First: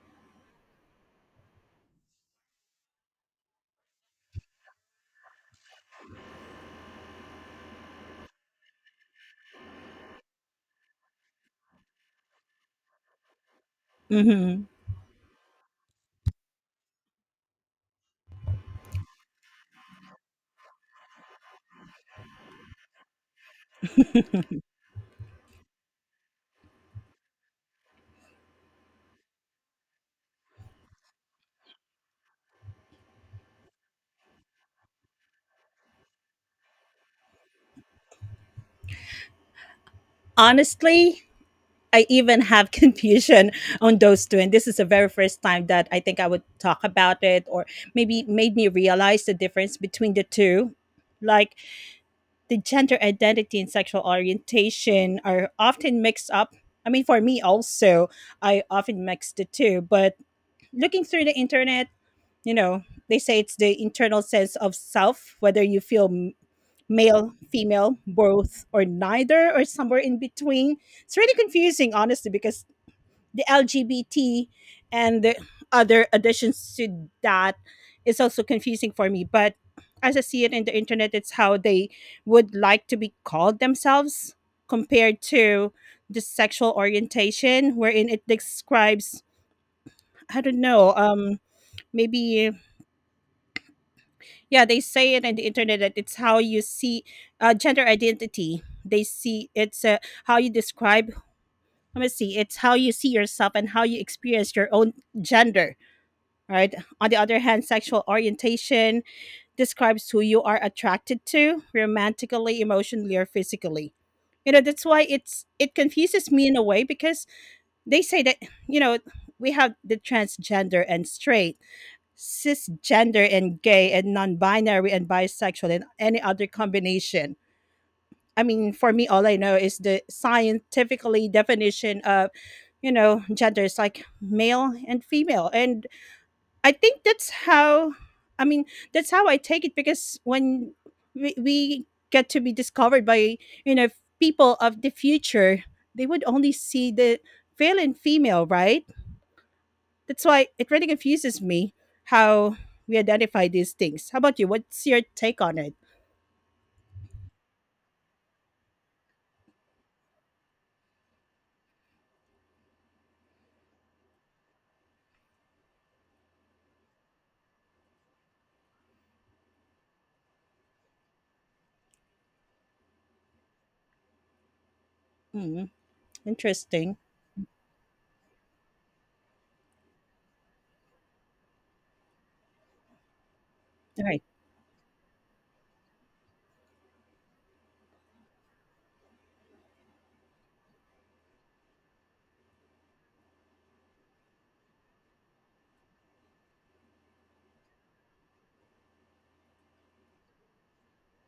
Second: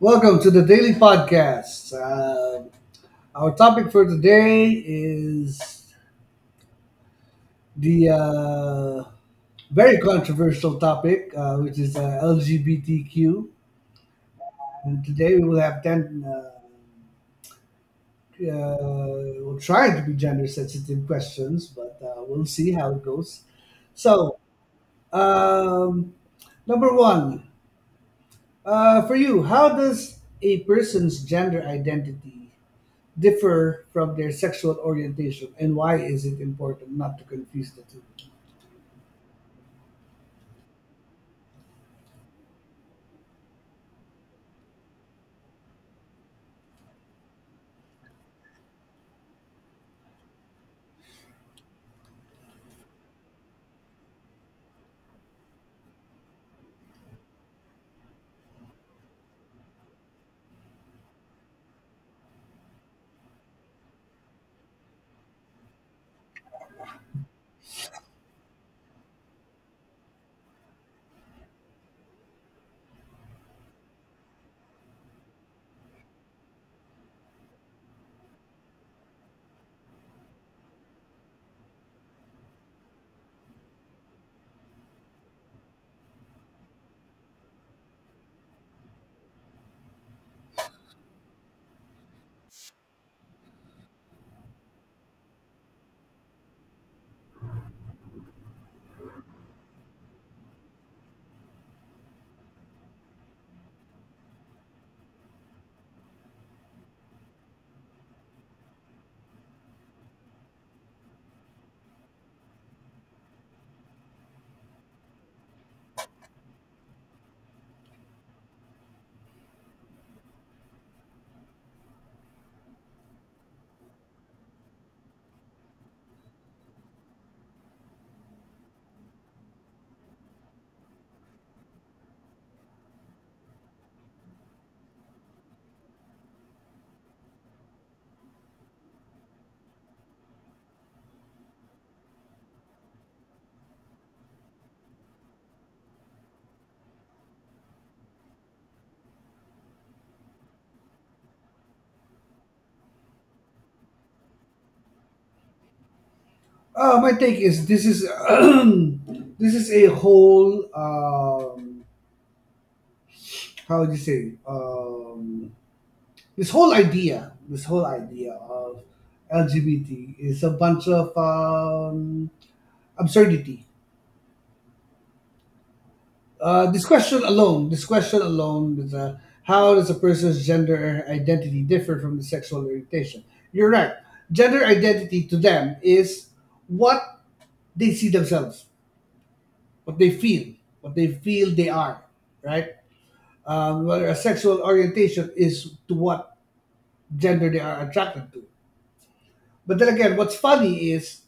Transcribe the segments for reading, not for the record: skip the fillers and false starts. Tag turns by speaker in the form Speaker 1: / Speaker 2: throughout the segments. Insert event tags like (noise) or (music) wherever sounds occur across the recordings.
Speaker 1: Welcome to the daily podcast. Our topic for today is the very controversial topic, which is LGBTQ.
Speaker 2: hmm
Speaker 1: And today we will have 10, uh, we'll try to be gender sensitive questions, but we'll see how it goes. So, um, Number one, for you, how does a person's gender identity differ from their sexual orientation, and why is it important not to confuse the two?
Speaker 2: Honestly, I even have (laughs) confusion on those two. And this is the very first time that I think I would talk about it, or maybe made me realize the difference between the two. Like, the gender identity and sexual orientation are often mixed up. I mean, for me also, I often mix the two. But looking through the internet, they say it's the internal sense of self, whether you feel male, female, both, or neither, or somewhere in between. It's really confusing, honestly, because the LGBT and the other additions to that is also confusing for me. But as I see it in the internet, it's how they would like to be called themselves compared to the sexual orientation, wherein it describes, I don't know, maybe. Yeah, they say it on the internet that it's how you see gender identity. They see it's how you describe. Let me see. It's how you see yourself and how you experience your own gender. Right. On the other hand, sexual orientation describes who you are attracted to romantically, emotionally, or physically. You know that's why it confuses me in a way, because they say that you know we have the transgender and straight, cisgender and gay and non-binary and bisexual and any other combination. I mean, for me, all I know is the scientifically definition of, gender is like male and female, and I think that's how. I mean, that's how I take it, because when we get to be discovered by, you know, people of the future, they would only see the male and female, right? That's why it really confuses me how we identify these things. How about you? What's your take on it?
Speaker 1: My take is this is (clears throat) this is a whole how would you say, this whole idea of lgbt is a bunch of absurdity.
Speaker 2: Mm,
Speaker 1: This
Speaker 2: interesting.
Speaker 1: question alone, this question alone is, how does a person's gender identity differ from the sexual orientation? You're right.
Speaker 2: Right.
Speaker 1: Gender identity to them is what they see themselves, what they feel, what they feel they are, right? Whether a sexual orientation is to what gender they are attracted to. But then again, what's funny is,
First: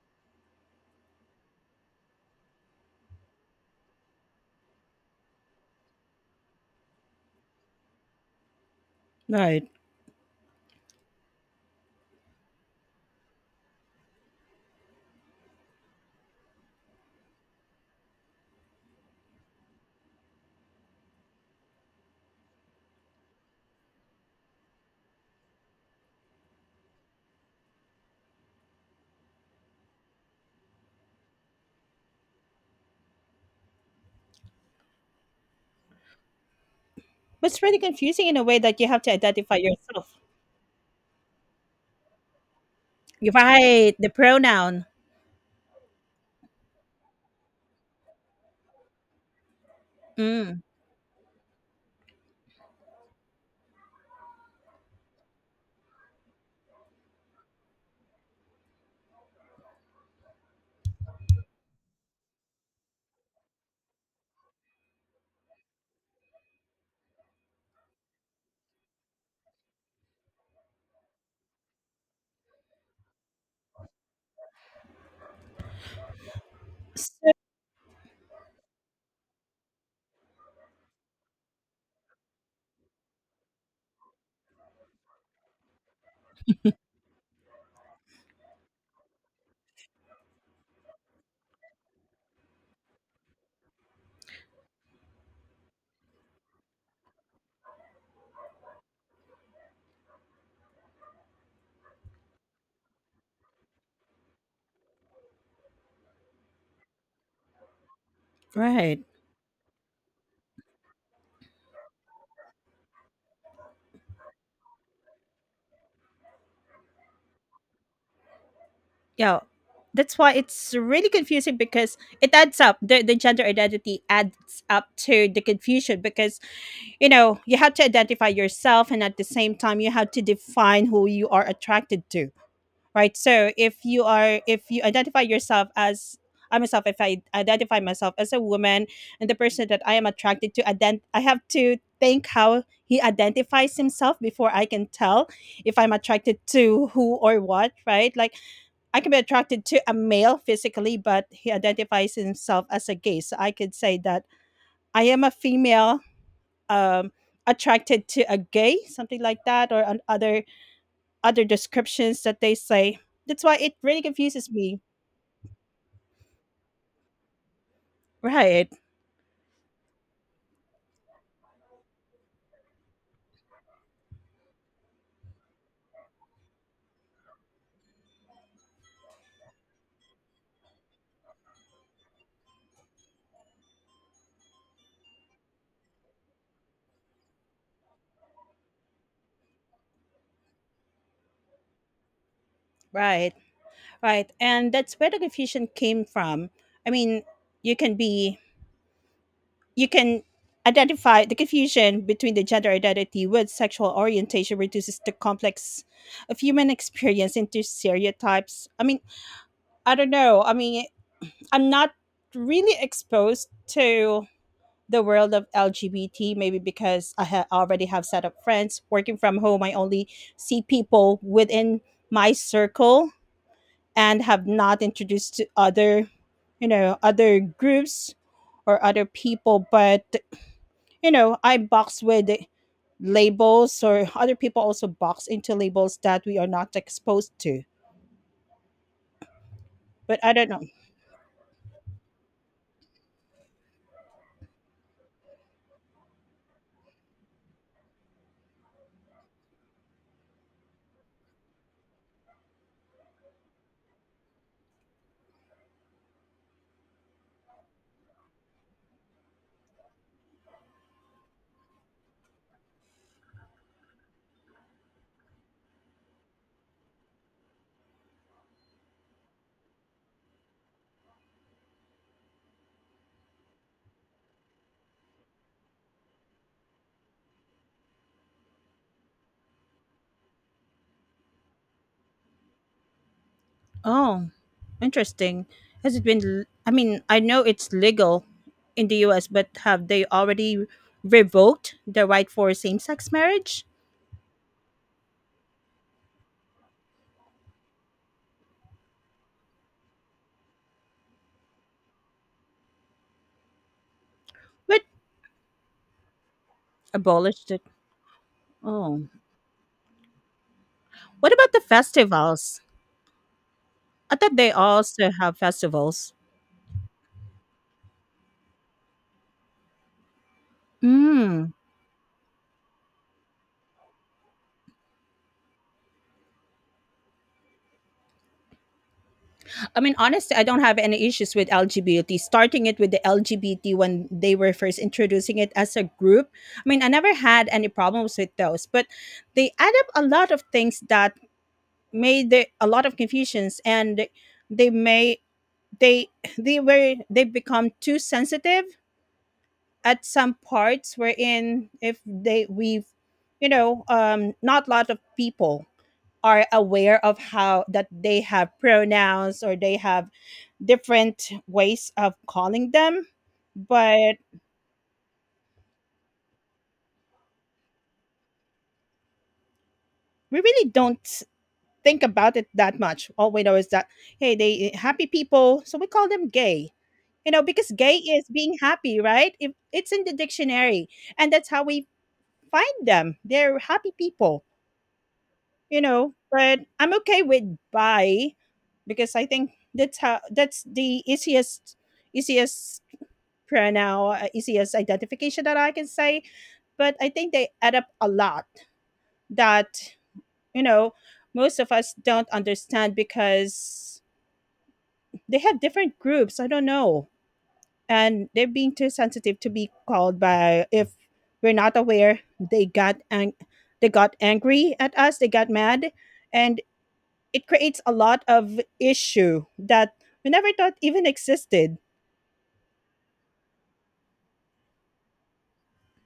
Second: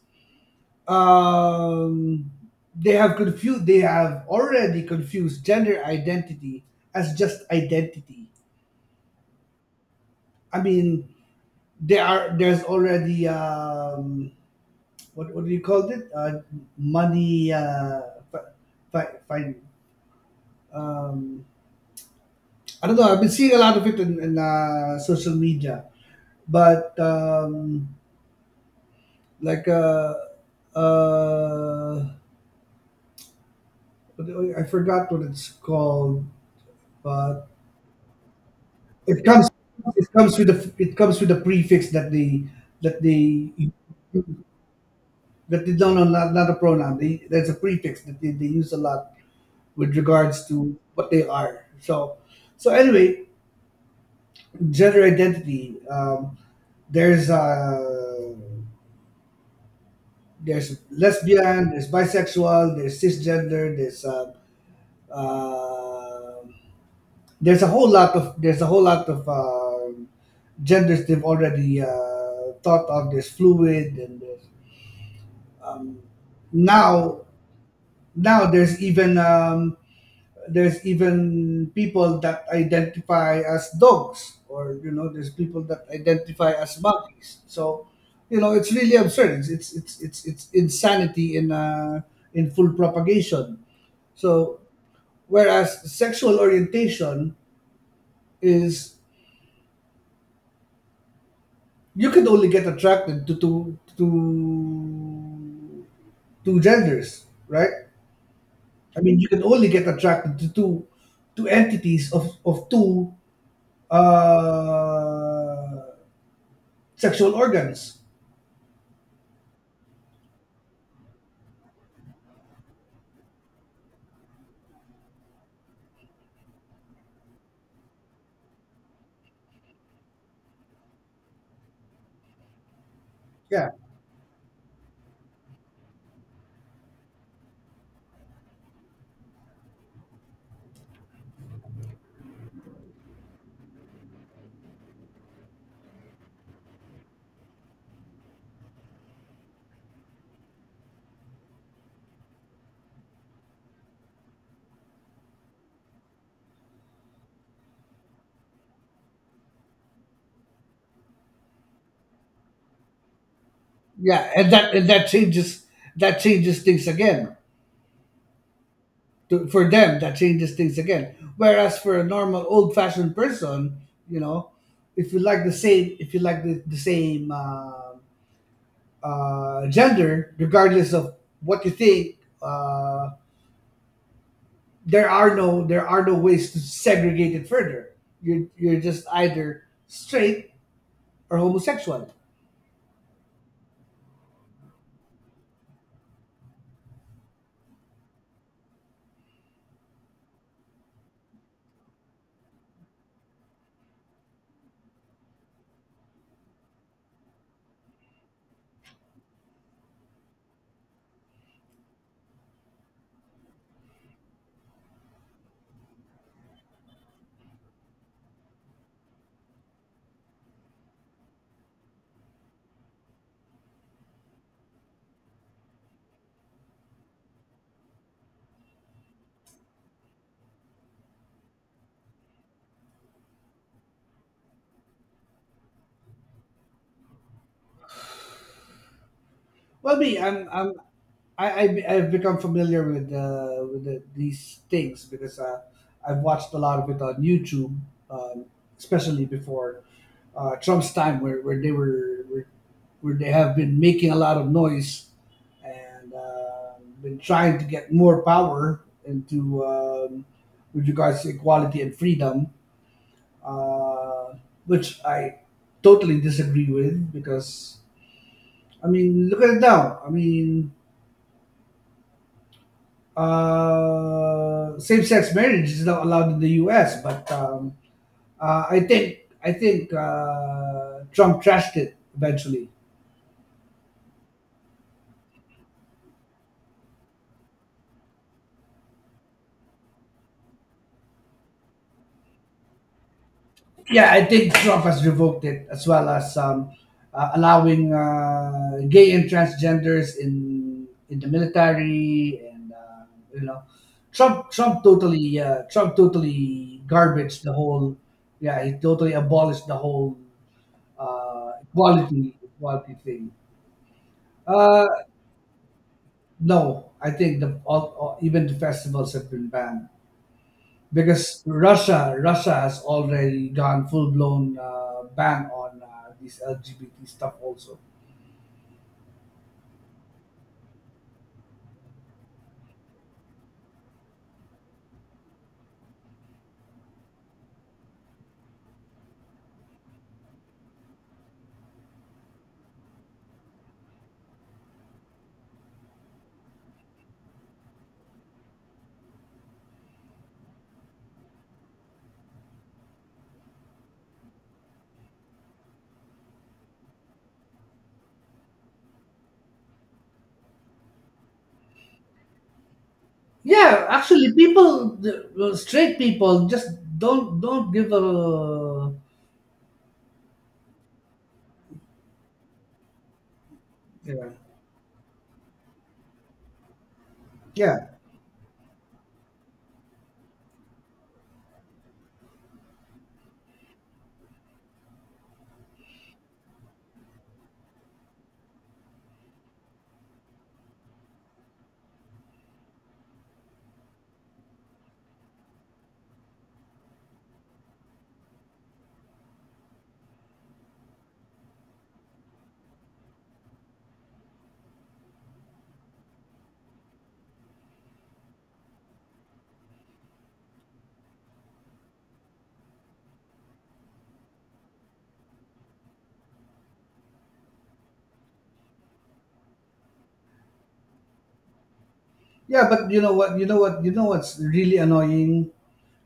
Speaker 1: um, they have confused, they have already confused gender identity as just identity.
Speaker 2: Right.
Speaker 1: I mean, there are, there's already what do you call it? Money. Fi- fi- fi- um, I don't know. I've been seeing a lot of it in, in social media, but like uh, what I forgot what it's called, but
Speaker 2: But it's really confusing in a way that you have to
Speaker 1: it comes,
Speaker 2: identify
Speaker 1: it
Speaker 2: yourself.
Speaker 1: comes with the it comes with a prefix that they
Speaker 2: Right, the pronoun.
Speaker 1: that they don't know. Not, not a pronoun. They, there's a prefix that they use a lot with regards
Speaker 2: Mm.
Speaker 1: to what they are. So, so anyway, gender identity. There's there's lesbian, there's bisexual, there's cisgender, uh, there's a whole lot of, there's a whole lot of genders they've already thought of. There's fluid and there's, now
Speaker 2: So-
Speaker 1: now there's even, there's even people that identify as dogs, or you know, there's people that identify as monkeys. So, you know, it's really absurd. It's insanity in full propagation. So whereas sexual orientation is, you can only get attracted to two, to two genders, right?
Speaker 2: right.
Speaker 1: I mean, you can only get attracted to two to entities of two uh, sexual organs.
Speaker 2: Yeah. That's why it's really confusing, because it adds up. The gender identity adds up to the confusion, because, you know, you have to identify yourself, and at the same time you have to define who you are attracted to. Right. So
Speaker 1: Yeah,
Speaker 2: if you identify yourself as — I myself, if I identify myself as a woman, and the person that I am attracted to I have to think how he identifies himself before I can tell if I'm attracted to who or what, right? Like, I can be attracted to a male physically, but he identifies himself as a gay, so I could say that I am a female, um attracted to a gay, something like that, or an other descriptions that they say. That's why it really
Speaker 1: yeah,
Speaker 2: confuses
Speaker 1: and that
Speaker 2: me.
Speaker 1: and that changes, that changes things again.
Speaker 2: Right,
Speaker 1: To, for them, that changes things again. Whereas for a normal old-fashioned person, you know, if you like the same, if you like the same gender, regardless of what you think, there are no, there are no ways to segregate it further. You're just either straight or homosexual.
Speaker 2: right, right. And that's where the confusion came from. I mean, you can be, you can identify the confusion between the gender identity with sexual orientation reduces the complex of human experience into stereotypes. I mean, I don't know. I mean, I'm not really exposed to the world of LGBT, maybe because already have set up friends working from home. I only see people within my circle and have not introduced to other groups or other people. But I box with labels, or other people also box into labels that we are not exposed to.
Speaker 1: Well, me,
Speaker 2: But I don't
Speaker 1: I'm
Speaker 2: know.
Speaker 1: I'm I, I I've become familiar with the, these things, because I've watched a lot of it on YouTube, um, especially before Trump's time, where where they have been making a lot of noise and been trying to get more power into, with regards to equality and freedom, uh, which I totally disagree with. Because I mean, look at it now. I mean, same-sex marriage is not allowed in the U.S., but I think Trump trashed it eventually.
Speaker 2: Oh, interesting. Has it been? I mean, I know it's legal in the U.S., but have they already revoked the right for same-sex marriage?
Speaker 1: Yeah, I think Trump has revoked it, as well as allowing gay and transgenders in the military, and you know,
Speaker 2: But
Speaker 1: Trump totally garbage
Speaker 2: abolished
Speaker 1: the
Speaker 2: it.
Speaker 1: whole. Yeah, he
Speaker 2: Oh,
Speaker 1: totally abolished the whole
Speaker 2: what about the
Speaker 1: equality
Speaker 2: festivals?
Speaker 1: equality thing.
Speaker 2: I thought they
Speaker 1: Uh,
Speaker 2: also have festivals.
Speaker 1: No, I think the all, even the festivals have been banned, because
Speaker 2: Mm.
Speaker 1: Russia has already gone full blown ban on this LGBT stuff also.
Speaker 2: I mean, honestly, I don't have any issues with LGBT. Starting it with the LGBT when they were first introducing it as a group. I mean, I never had any problems with those, but they add up a lot of things that made the, a lot of confusions, and they may they (laughs) they become too sensitive at some parts, wherein if they we've not a lot of people are aware of how that they have pronouns, or they have different ways of calling them.
Speaker 1: Yeah,
Speaker 2: But
Speaker 1: actually, people well, straight people just don't give a
Speaker 2: we really don't think about it that much. All we know is that,
Speaker 1: yeah,
Speaker 2: hey, they happy people, so we call them gay, because
Speaker 1: yeah,
Speaker 2: gay is being happy, right? If it's in the dictionary, and that's how we find them. They're happy people. But I'm okay with bi, because I think that's the easiest pronoun, easiest identification that I can say. But I think they add up a lot that, you know, most of us don't understand, because they have different groups. I don't know. And they're being too sensitive to be called by. If we're not aware, they got they got angry at us, they got mad, and it creates a lot of issue that we never thought even existed.
Speaker 1: yeah. But you know what? You know what? You know what's really annoying?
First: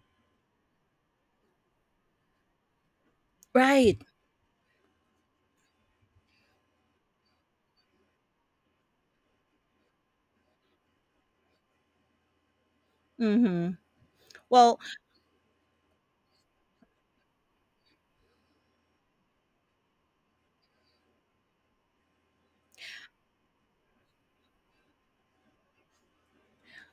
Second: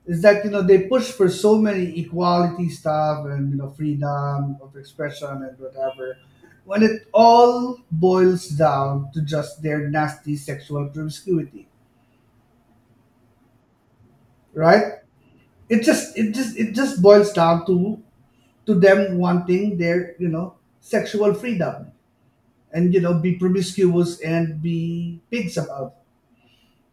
Speaker 1: Is that you know, they push for so many equality stuff and you know,
Speaker 2: Right.
Speaker 1: freedom of expression and whatever, when it all boils down to just their nasty sexual promiscuity,
Speaker 2: Mm-hmm. Well,
Speaker 1: right? It just boils down to them wanting their, you know, sexual freedom, and you know, be promiscuous and be pigs about.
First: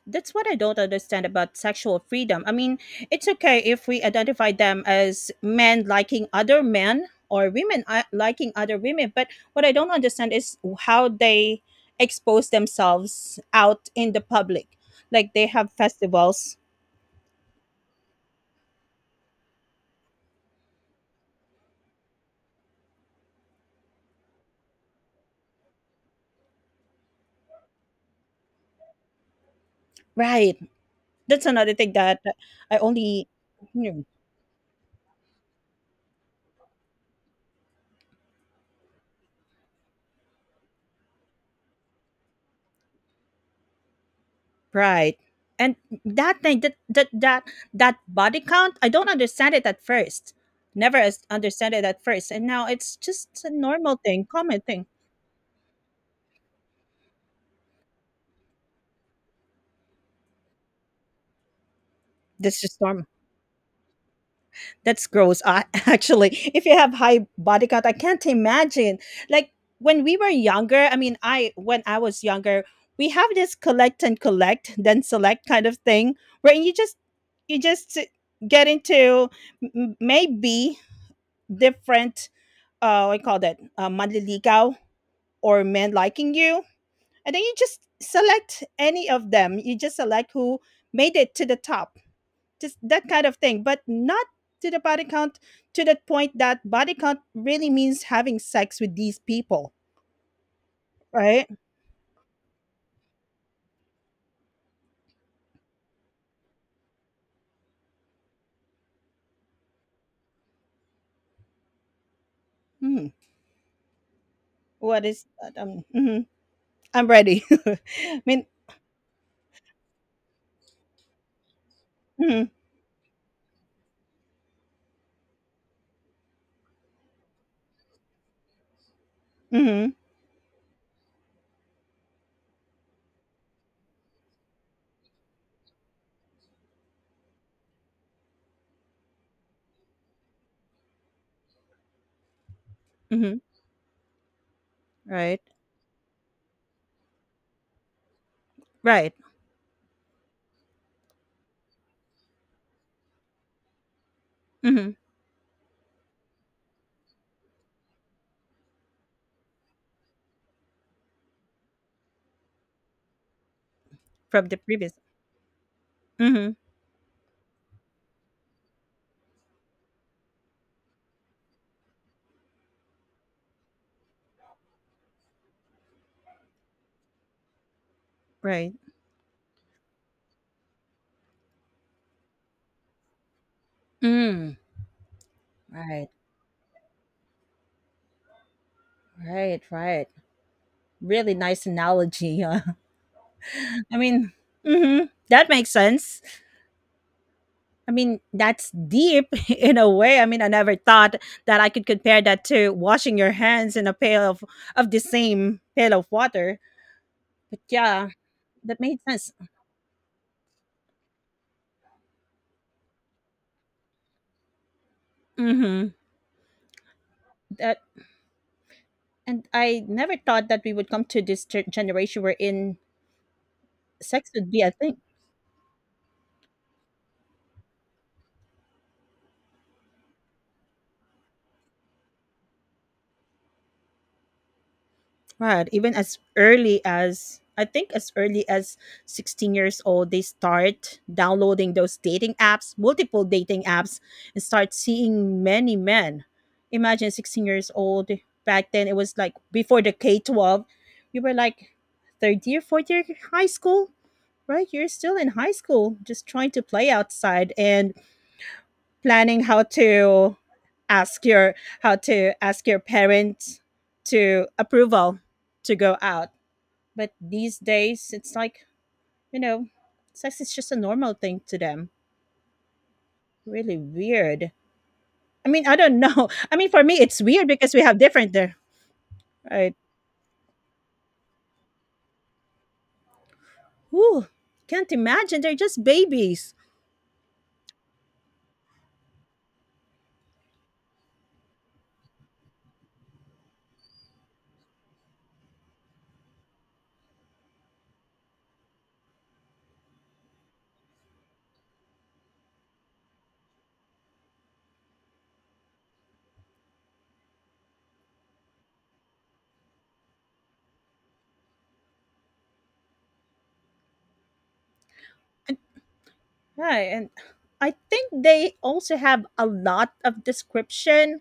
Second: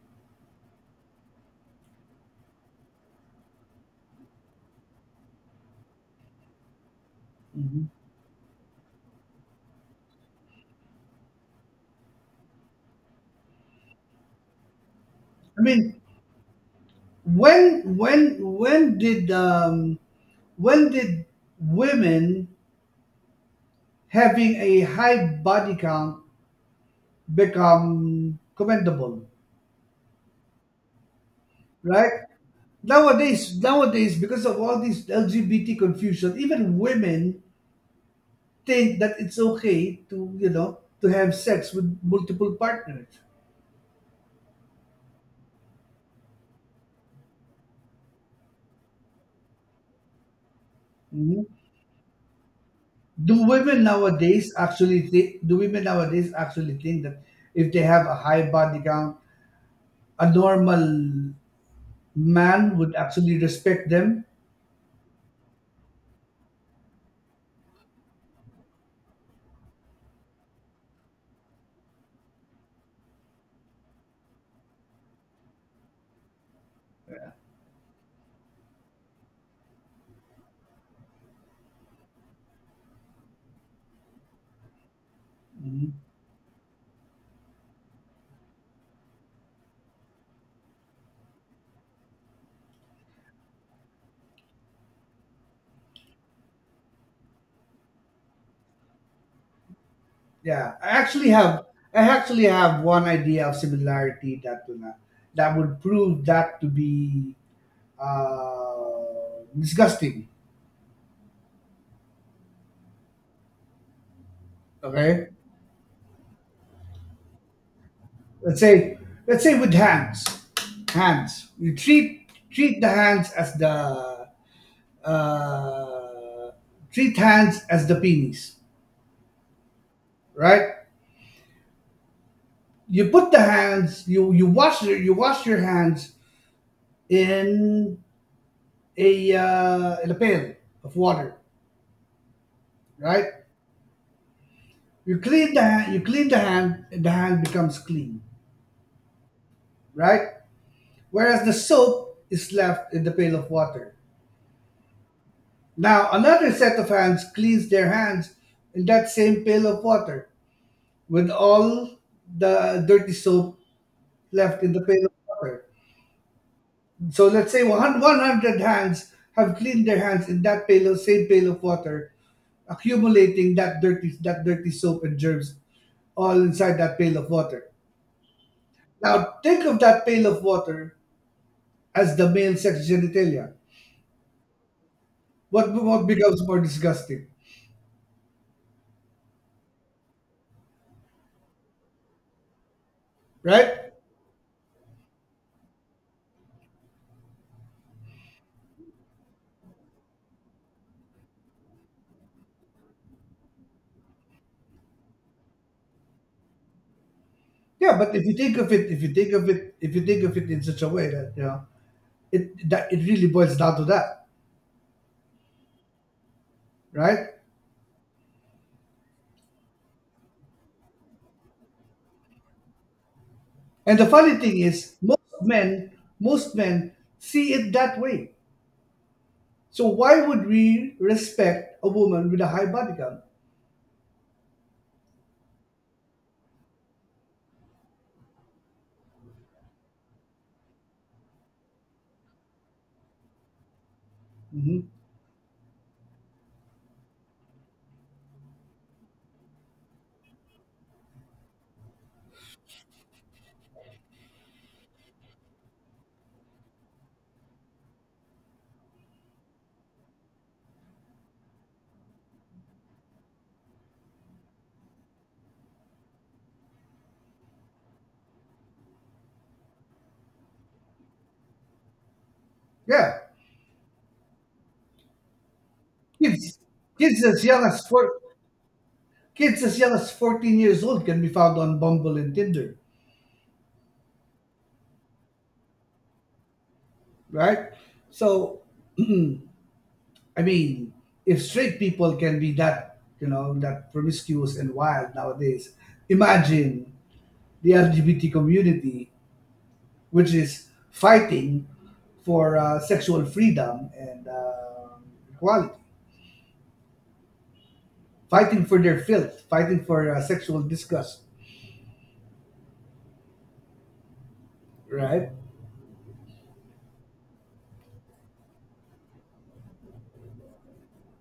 Speaker 2: that's what I don't understand about sexual freedom. I mean, it's okay if we identify them as men liking other men, or women
Speaker 1: Mhm.
Speaker 2: liking other women, but what I don't understand is how they expose themselves out in the public. Like, they
Speaker 1: I
Speaker 2: have
Speaker 1: mean,
Speaker 2: festivals.
Speaker 1: when when when did um when did women having a high body count become commendable,
Speaker 2: Right. That's another thing
Speaker 1: right?
Speaker 2: that I only
Speaker 1: Nowadays, nowadays, because of all this LGBT confusion, even women think that it's okay to, you know, to have sex with multiple partners.
Speaker 2: Right. And that thing that body count, I don't understand it at first. Never
Speaker 1: Mhm.
Speaker 2: understand it at first, and now it's just
Speaker 1: Do
Speaker 2: a
Speaker 1: women
Speaker 2: normal thing,
Speaker 1: nowadays
Speaker 2: common thing.
Speaker 1: actually think? Do women nowadays actually think that if they have a high body count, a normal
Speaker 2: That's
Speaker 1: man
Speaker 2: just
Speaker 1: would
Speaker 2: normal.
Speaker 1: actually respect them?
Speaker 2: That's gross. (laughs) Actually, if you have high body count, I can't imagine. Like, when we were younger, I mean, I when I was younger, we have this collect and collect, then select kind of thing, where you just get into maybe different, I call that manliligaw, or men
Speaker 1: Mm-hmm.
Speaker 2: liking you, and then you just select any of them. You just select who made it to the top, just that kind of thing, but not to the body count, to the point that body count really means having sex with these people,
Speaker 1: Yeah, I actually
Speaker 2: right?
Speaker 1: have I actually have one idea of similarity that will not, that would prove that to be disgusting.
Speaker 2: Hmm. What is
Speaker 1: Okay,
Speaker 2: that? Mhm. I'm ready. (laughs) I mean,
Speaker 1: let's say let's say with hands, hands. You
Speaker 2: mhm,
Speaker 1: treat the hands as the, uh, treat hands as the penis,
Speaker 2: mhm,
Speaker 1: right? You put the hands, you wash you wash your hands in a, in a pail of water, right?
Speaker 2: mhm. Right,
Speaker 1: You clean the hand, and the hand becomes clean,
Speaker 2: right.
Speaker 1: right? Whereas the soap is left in the pail of water.
Speaker 2: Mhm.
Speaker 1: Now, another set of hands cleans their hands in that same pail of water with all the dirty soap
Speaker 2: From the
Speaker 1: left in the
Speaker 2: previous,
Speaker 1: pail of water.
Speaker 2: hmm
Speaker 1: So let's say 100 hands have cleaned their hands in that pail of, same pail of water, accumulating that dirty soap and germs all inside that pail of water.
Speaker 2: right.
Speaker 1: Now, think of that pail of water as the male sex genitalia.
Speaker 2: Mm,
Speaker 1: What
Speaker 2: right,
Speaker 1: becomes more disgusting,
Speaker 2: right, right. Really nice analogy. (laughs)
Speaker 1: right?
Speaker 2: I mean, that makes sense. I mean, that's deep (laughs) in a way. I mean, I never thought that I could compare that to washing your hands in a pail of the same pail of water. But
Speaker 1: Yeah,
Speaker 2: yeah,
Speaker 1: but if you think of
Speaker 2: that
Speaker 1: it,
Speaker 2: made
Speaker 1: if you
Speaker 2: sense.
Speaker 1: think of it, if you think of it in such a way that you know it, that it really boils down to that,
Speaker 2: hmm
Speaker 1: right?
Speaker 2: That, and I never thought that we would come to this generation where in
Speaker 1: And the
Speaker 2: sex
Speaker 1: funny
Speaker 2: would
Speaker 1: thing
Speaker 2: be a
Speaker 1: is,
Speaker 2: thing.
Speaker 1: most men see it that way. So why would we respect a woman with a high body count?
Speaker 2: Right. Even as early as, I think, as early as 16 years old, they start downloading those dating apps, multiple dating apps, and start
Speaker 1: Hmm.
Speaker 2: seeing many men. Imagine 16 years old. Back then, it was like before the K 12, you were like third year, fourth year high school, right? You're still in high school, just trying to play outside and planning ask your how to ask your parents to approval to go out. But these days, it's like, you know, sex is just a normal thing to them.
Speaker 1: Yeah,
Speaker 2: Really weird. I mean, I don't know. (laughs) I
Speaker 1: kids,
Speaker 2: mean, for me, it's
Speaker 1: kids as
Speaker 2: weird
Speaker 1: young
Speaker 2: because we
Speaker 1: as
Speaker 2: have
Speaker 1: four,
Speaker 2: different there,
Speaker 1: kids
Speaker 2: right?
Speaker 1: as young as 14 years old can be found on Bumble and Tinder,
Speaker 2: Whew, can't imagine. They're just babies.
Speaker 1: right? So (clears throat) I mean, if straight people can be that, you know, that promiscuous and wild nowadays, imagine the LGBT community, which is fighting for sexual freedom and equality, fighting for their filth, fighting for sexual disgust, right?
Speaker 2: And, right. And I think they also have a lot of description.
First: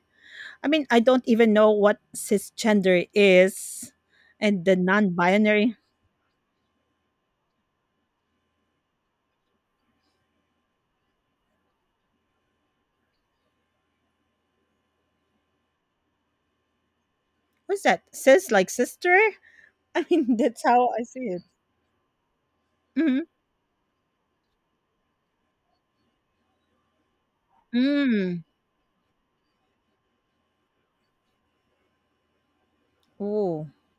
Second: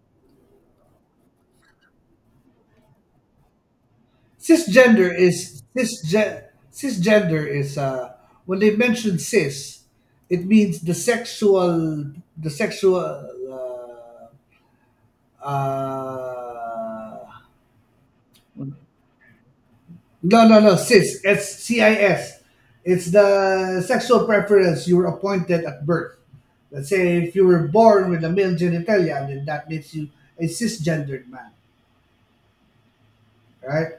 Speaker 2: I mean, I don't even know what cisgender is, and the non
Speaker 1: Cisgender is
Speaker 2: binary.
Speaker 1: cisge- Cisgender is, when they mention cis, it means the sexual, the sexual Uh,
Speaker 2: What's that? Cis, like sister? (laughs) I mean,
Speaker 1: no, no,
Speaker 2: that's
Speaker 1: no,
Speaker 2: how I see
Speaker 1: CIS.
Speaker 2: it.
Speaker 1: It's CIS. It's
Speaker 2: Mhm.
Speaker 1: the sexual preference you were appointed at birth. Let's say if you were born with a
Speaker 2: Mm.
Speaker 1: male genitalia, then that makes you a cisgendered man,
Speaker 2: Oh,
Speaker 1: right?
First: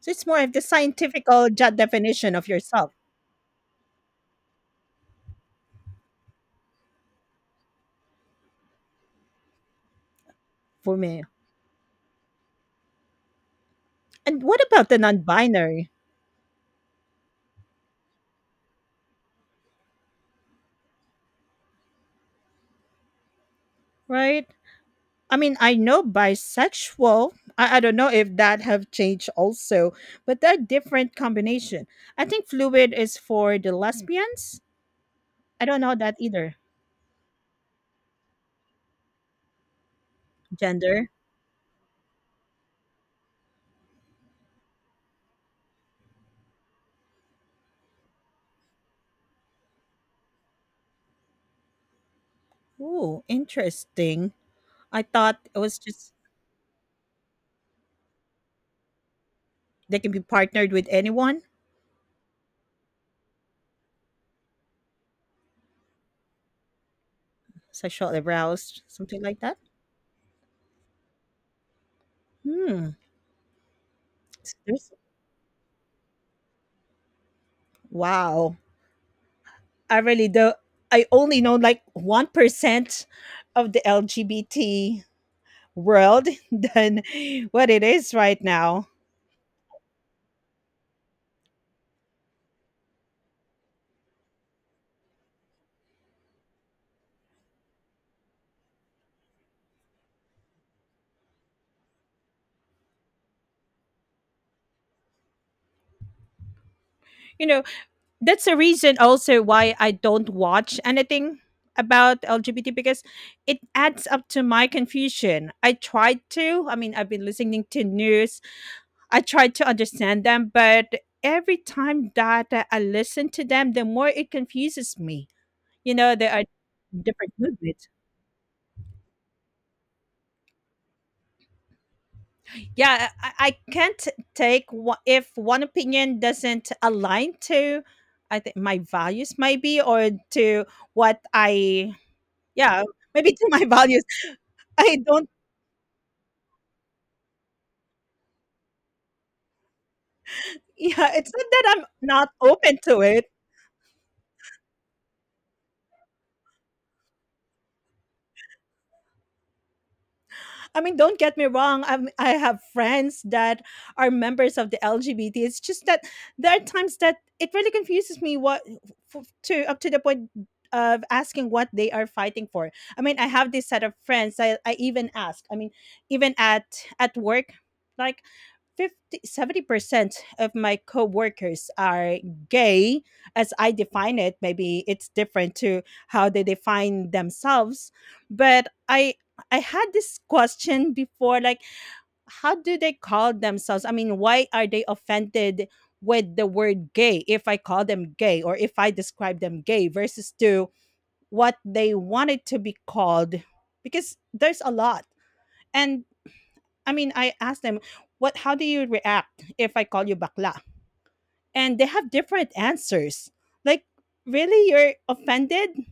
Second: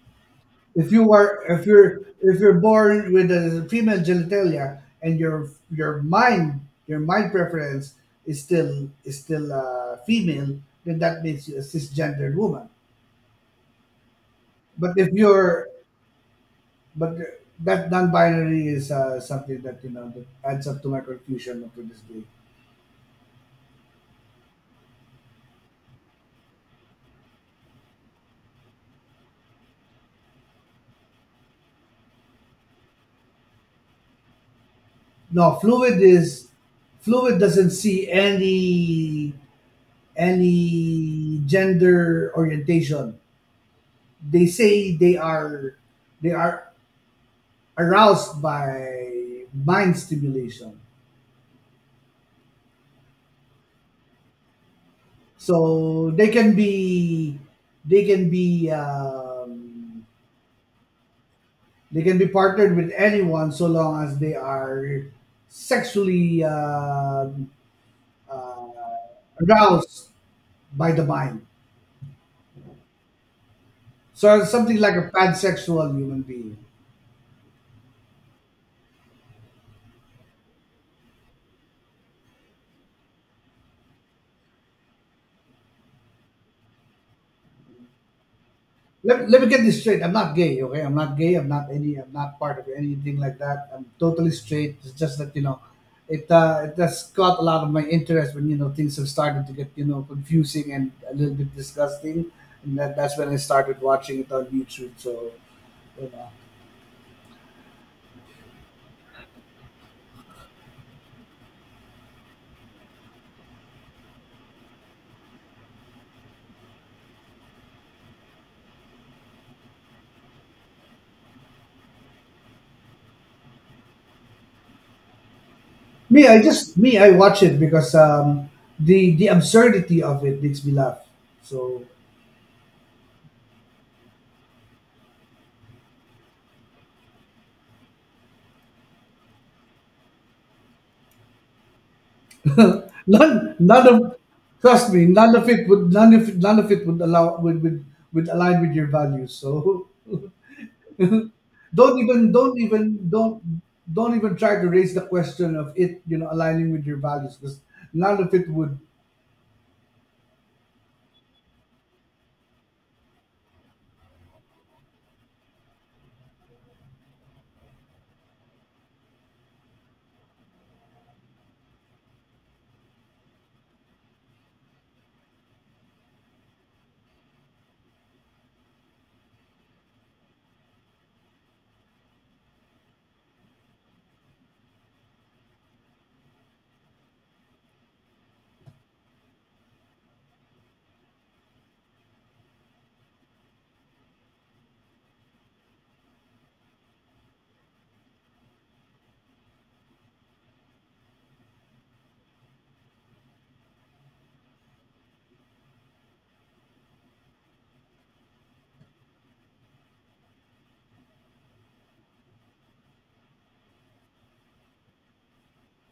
Speaker 2: so it's more of the
Speaker 1: If you
Speaker 2: scientific
Speaker 1: are,
Speaker 2: job definition
Speaker 1: if
Speaker 2: of
Speaker 1: you're
Speaker 2: yourself
Speaker 1: born with a female genitalia, and your mind preference is still, is still female,
Speaker 2: for
Speaker 1: then
Speaker 2: me.
Speaker 1: that makes you a cisgendered woman.
Speaker 2: And what about
Speaker 1: But
Speaker 2: the
Speaker 1: if you're,
Speaker 2: non-binary,
Speaker 1: but that non-binary is something that you know, that adds up to my confusion up to this day.
Speaker 2: right? I mean, I know bisexual. I don't know if that have changed also, but they're different combination. I think fluid is for the lesbians.
Speaker 1: No,
Speaker 2: I don't know that either.
Speaker 1: fluid doesn't see any
Speaker 2: Gender.
Speaker 1: any gender orientation. They say they are aroused by mind stimulation,
Speaker 2: Ooh, interesting. I thought it was
Speaker 1: so
Speaker 2: just
Speaker 1: they can be
Speaker 2: they
Speaker 1: um,
Speaker 2: can be partnered with anyone,
Speaker 1: they can be partnered with anyone, so long as they are sexually uh,
Speaker 2: sexual aroused, something like that.
Speaker 1: aroused by the mind.
Speaker 2: Hmm.
Speaker 1: So something
Speaker 2: There's
Speaker 1: like a pansexual human being.
Speaker 2: wow. I really do. I only know like 1% of the LGBT world (laughs) than what it is right now.
Speaker 1: Let, let me get this straight. I'm not gay, okay? I'm not gay. I'm not any. I'm not part of anything like that. I'm totally straight. It's just that you know, it has caught a lot of my interest when you know, things have started to get you know, confusing and a little bit disgusting, and that, that's when I started watching it on YouTube. So you know,
Speaker 2: You know, that's a reason also why I don't watch anything about LGBT, because it adds up to my confusion. I tried to, I mean, I've been listening to news, I tried to understand them, but every time that I listen to them, the more it confuses me. You know, there are
Speaker 1: me, I
Speaker 2: different
Speaker 1: watch it
Speaker 2: movements.
Speaker 1: because the absurdity of it makes me laugh. So
Speaker 2: Yeah, I can't take if one opinion doesn't align to, I think, my values, maybe, or to what I, yeah,
Speaker 1: (laughs)
Speaker 2: maybe to
Speaker 1: none,
Speaker 2: my (laughs)
Speaker 1: none
Speaker 2: values.
Speaker 1: of, trust
Speaker 2: I
Speaker 1: me,
Speaker 2: don't,
Speaker 1: none of it would, none of none of it would allow would align with your values, so (laughs)
Speaker 2: yeah, it's not that I'm
Speaker 1: don't
Speaker 2: not
Speaker 1: even don't
Speaker 2: open
Speaker 1: even
Speaker 2: to it.
Speaker 1: don't don't even try to raise the question of it you know, aligning with your values, because none of it would.
Speaker 2: I mean, don't get me wrong. I have friends that are members of the LGBT. It's just that there are times that it really confuses me what to, up to the point of asking what they are fighting for. I mean, I have this set of friends. I even ask. I mean, even at work, like 50-70% of my coworkers are gay as I define it. Maybe it's different to how they define themselves. But I had this question before, like how do they call themselves? I mean, why are they offended with the word gay if I call them gay or if I describe them gay versus to what they wanted to be called, because there's a lot. And I mean, I asked them, "What? How do you react if I call you bakla?" And they have different answers. Like, really, you're offended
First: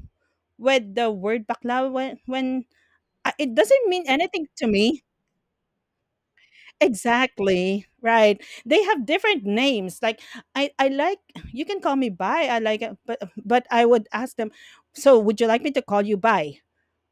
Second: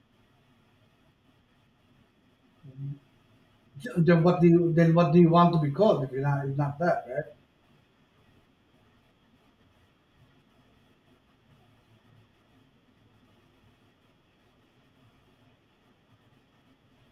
Speaker 2: with the word bakla when it doesn't mean
Speaker 1: Then what
Speaker 2: anything
Speaker 1: do
Speaker 2: to
Speaker 1: you, then
Speaker 2: me.
Speaker 1: what do you want to be called if you're not, if not that, right?
Speaker 2: Exactly right. They have different names. Like, I like, you can call me Bai. I like it, but I would ask them. So, would you like me to call you Bai?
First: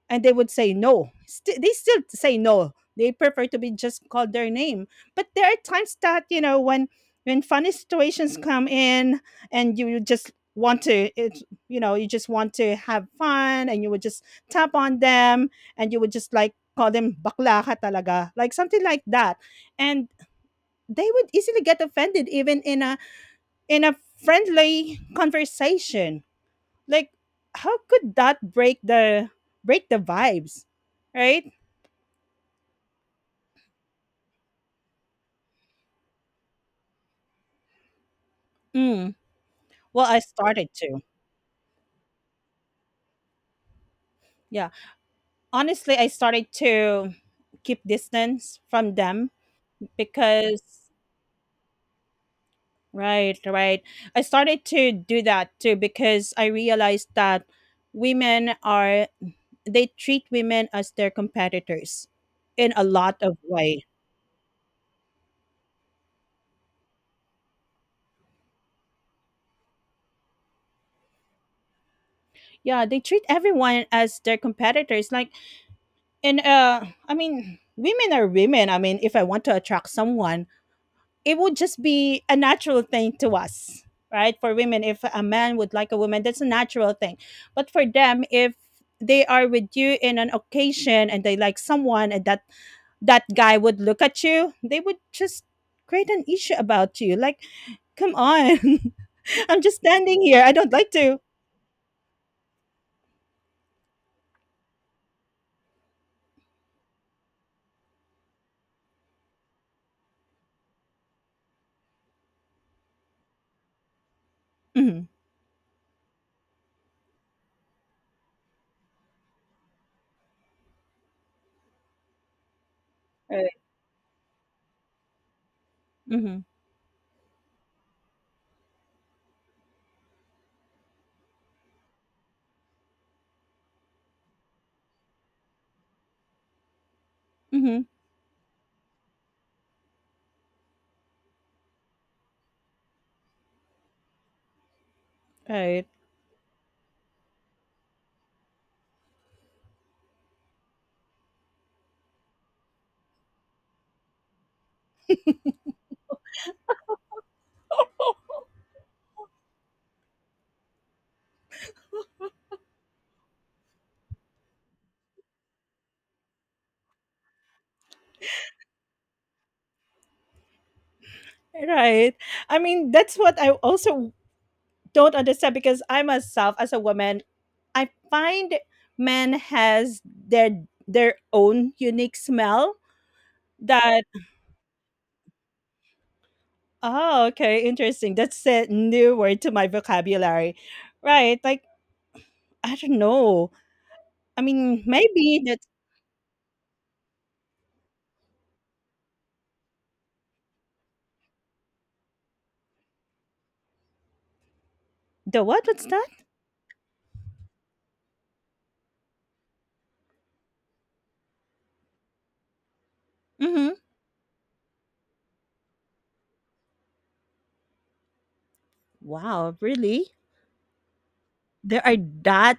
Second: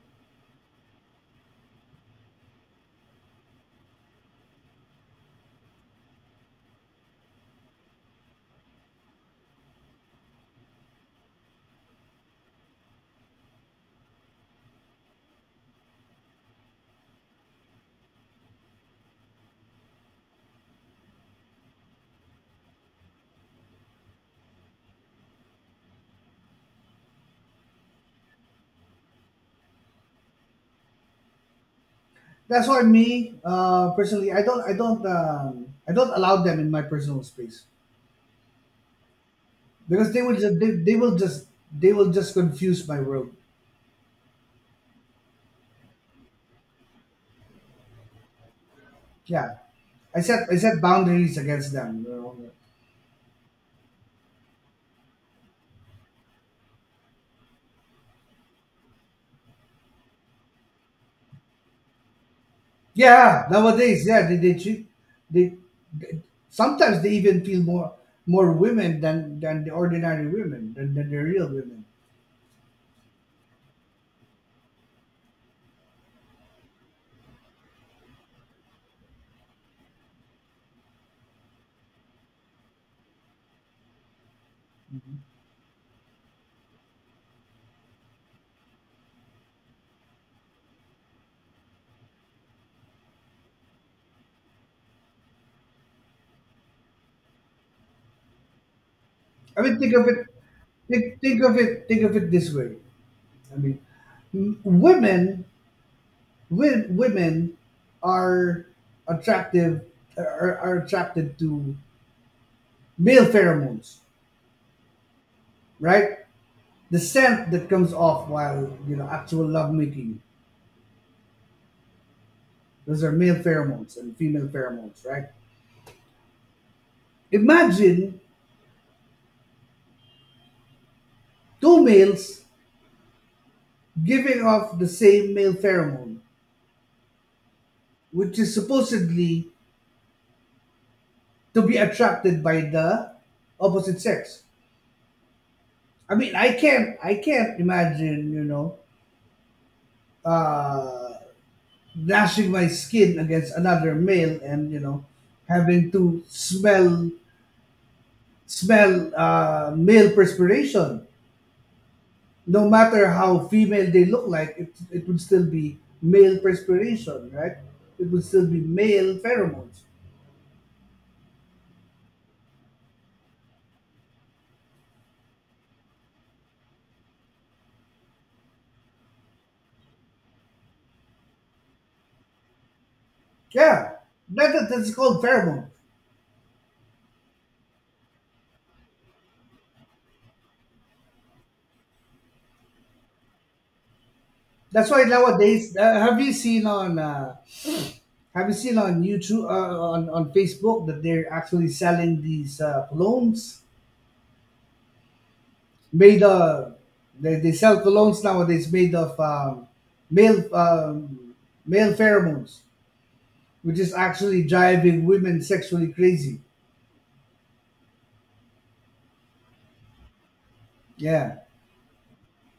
Speaker 2: And they would say no. They still say no. They prefer to be just called their name. But there are times that when funny situations come in, and you just want to, it, you know, you just want to have fun, and you would just tap on them, and you would just like call them bakla ka talaga, like something like that, and they would easily get offended even in a friendly conversation, like how could that break the vibes, right?
Speaker 1: That's why me, personally, i don't I don't allow them in my personal space,
Speaker 2: Mm. Well,
Speaker 1: because
Speaker 2: I started to.
Speaker 1: they will just confuse my world.
Speaker 2: Yeah. Honestly, I started to keep distance from them
Speaker 1: Yeah, I
Speaker 2: because
Speaker 1: set boundaries against them. You know?
Speaker 2: right, right. I started to do that too because I realized that women are they treat women as their competitors in a lot of
Speaker 1: Yeah,
Speaker 2: way.
Speaker 1: nowadays, yeah, they they sometimes they even feel more, more women than the ordinary women than the real women.
Speaker 2: Yeah, they treat everyone as their competitors. Like, and I mean, women are women. I mean, if I want to attract someone, it would just be a natural thing to us, right? For women, if a man would like a woman, that's a natural thing. But for them, if they are with you in an occasion and they like someone, and that guy would look at you, they would just create an issue about you, like come on. (laughs) I'm
Speaker 1: I
Speaker 2: just
Speaker 1: mean, think of
Speaker 2: standing
Speaker 1: it.
Speaker 2: here. I don't like to.
Speaker 1: Think of it. Think of it this way. I mean, m- women, women are attractive. Are attracted to male pheromones,
Speaker 2: Hmm.
Speaker 1: right? The scent that comes off while you know, actual lovemaking. Those are male
Speaker 2: Right.
Speaker 1: pheromones and female pheromones, right?
Speaker 2: Mm-hmm.
Speaker 1: Imagine two males giving off the same male pheromone,
Speaker 2: Mm-hmm.
Speaker 1: which is supposedly to be attracted by the opposite sex.
Speaker 2: Right.
Speaker 1: I mean, I can't imagine, uh, gnashing my skin against another male and having to smell male perspiration. No matter how female they look like, it would still be male perspiration, right? It would still be male pheromones.
Speaker 2: Right. I mean, that's what I also don't understand, because I myself, as a woman, I find men has their own unique smell
Speaker 1: Yeah,
Speaker 2: that
Speaker 1: that's called pheromone.
Speaker 2: Oh, okay, interesting. That's a new word to my vocabulary. Right, like I don't know. I mean,
Speaker 1: That's why
Speaker 2: maybe that
Speaker 1: nowadays, have you seen on YouTube on Facebook that they're actually selling these colognes
Speaker 2: the what? What's that?
Speaker 1: made of they sell colognes nowadays made of male male pheromones,
Speaker 2: Mm-hmm.
Speaker 1: which is actually driving women sexually crazy.
Speaker 2: Wow, really?
Speaker 1: Yeah.
Speaker 2: There are that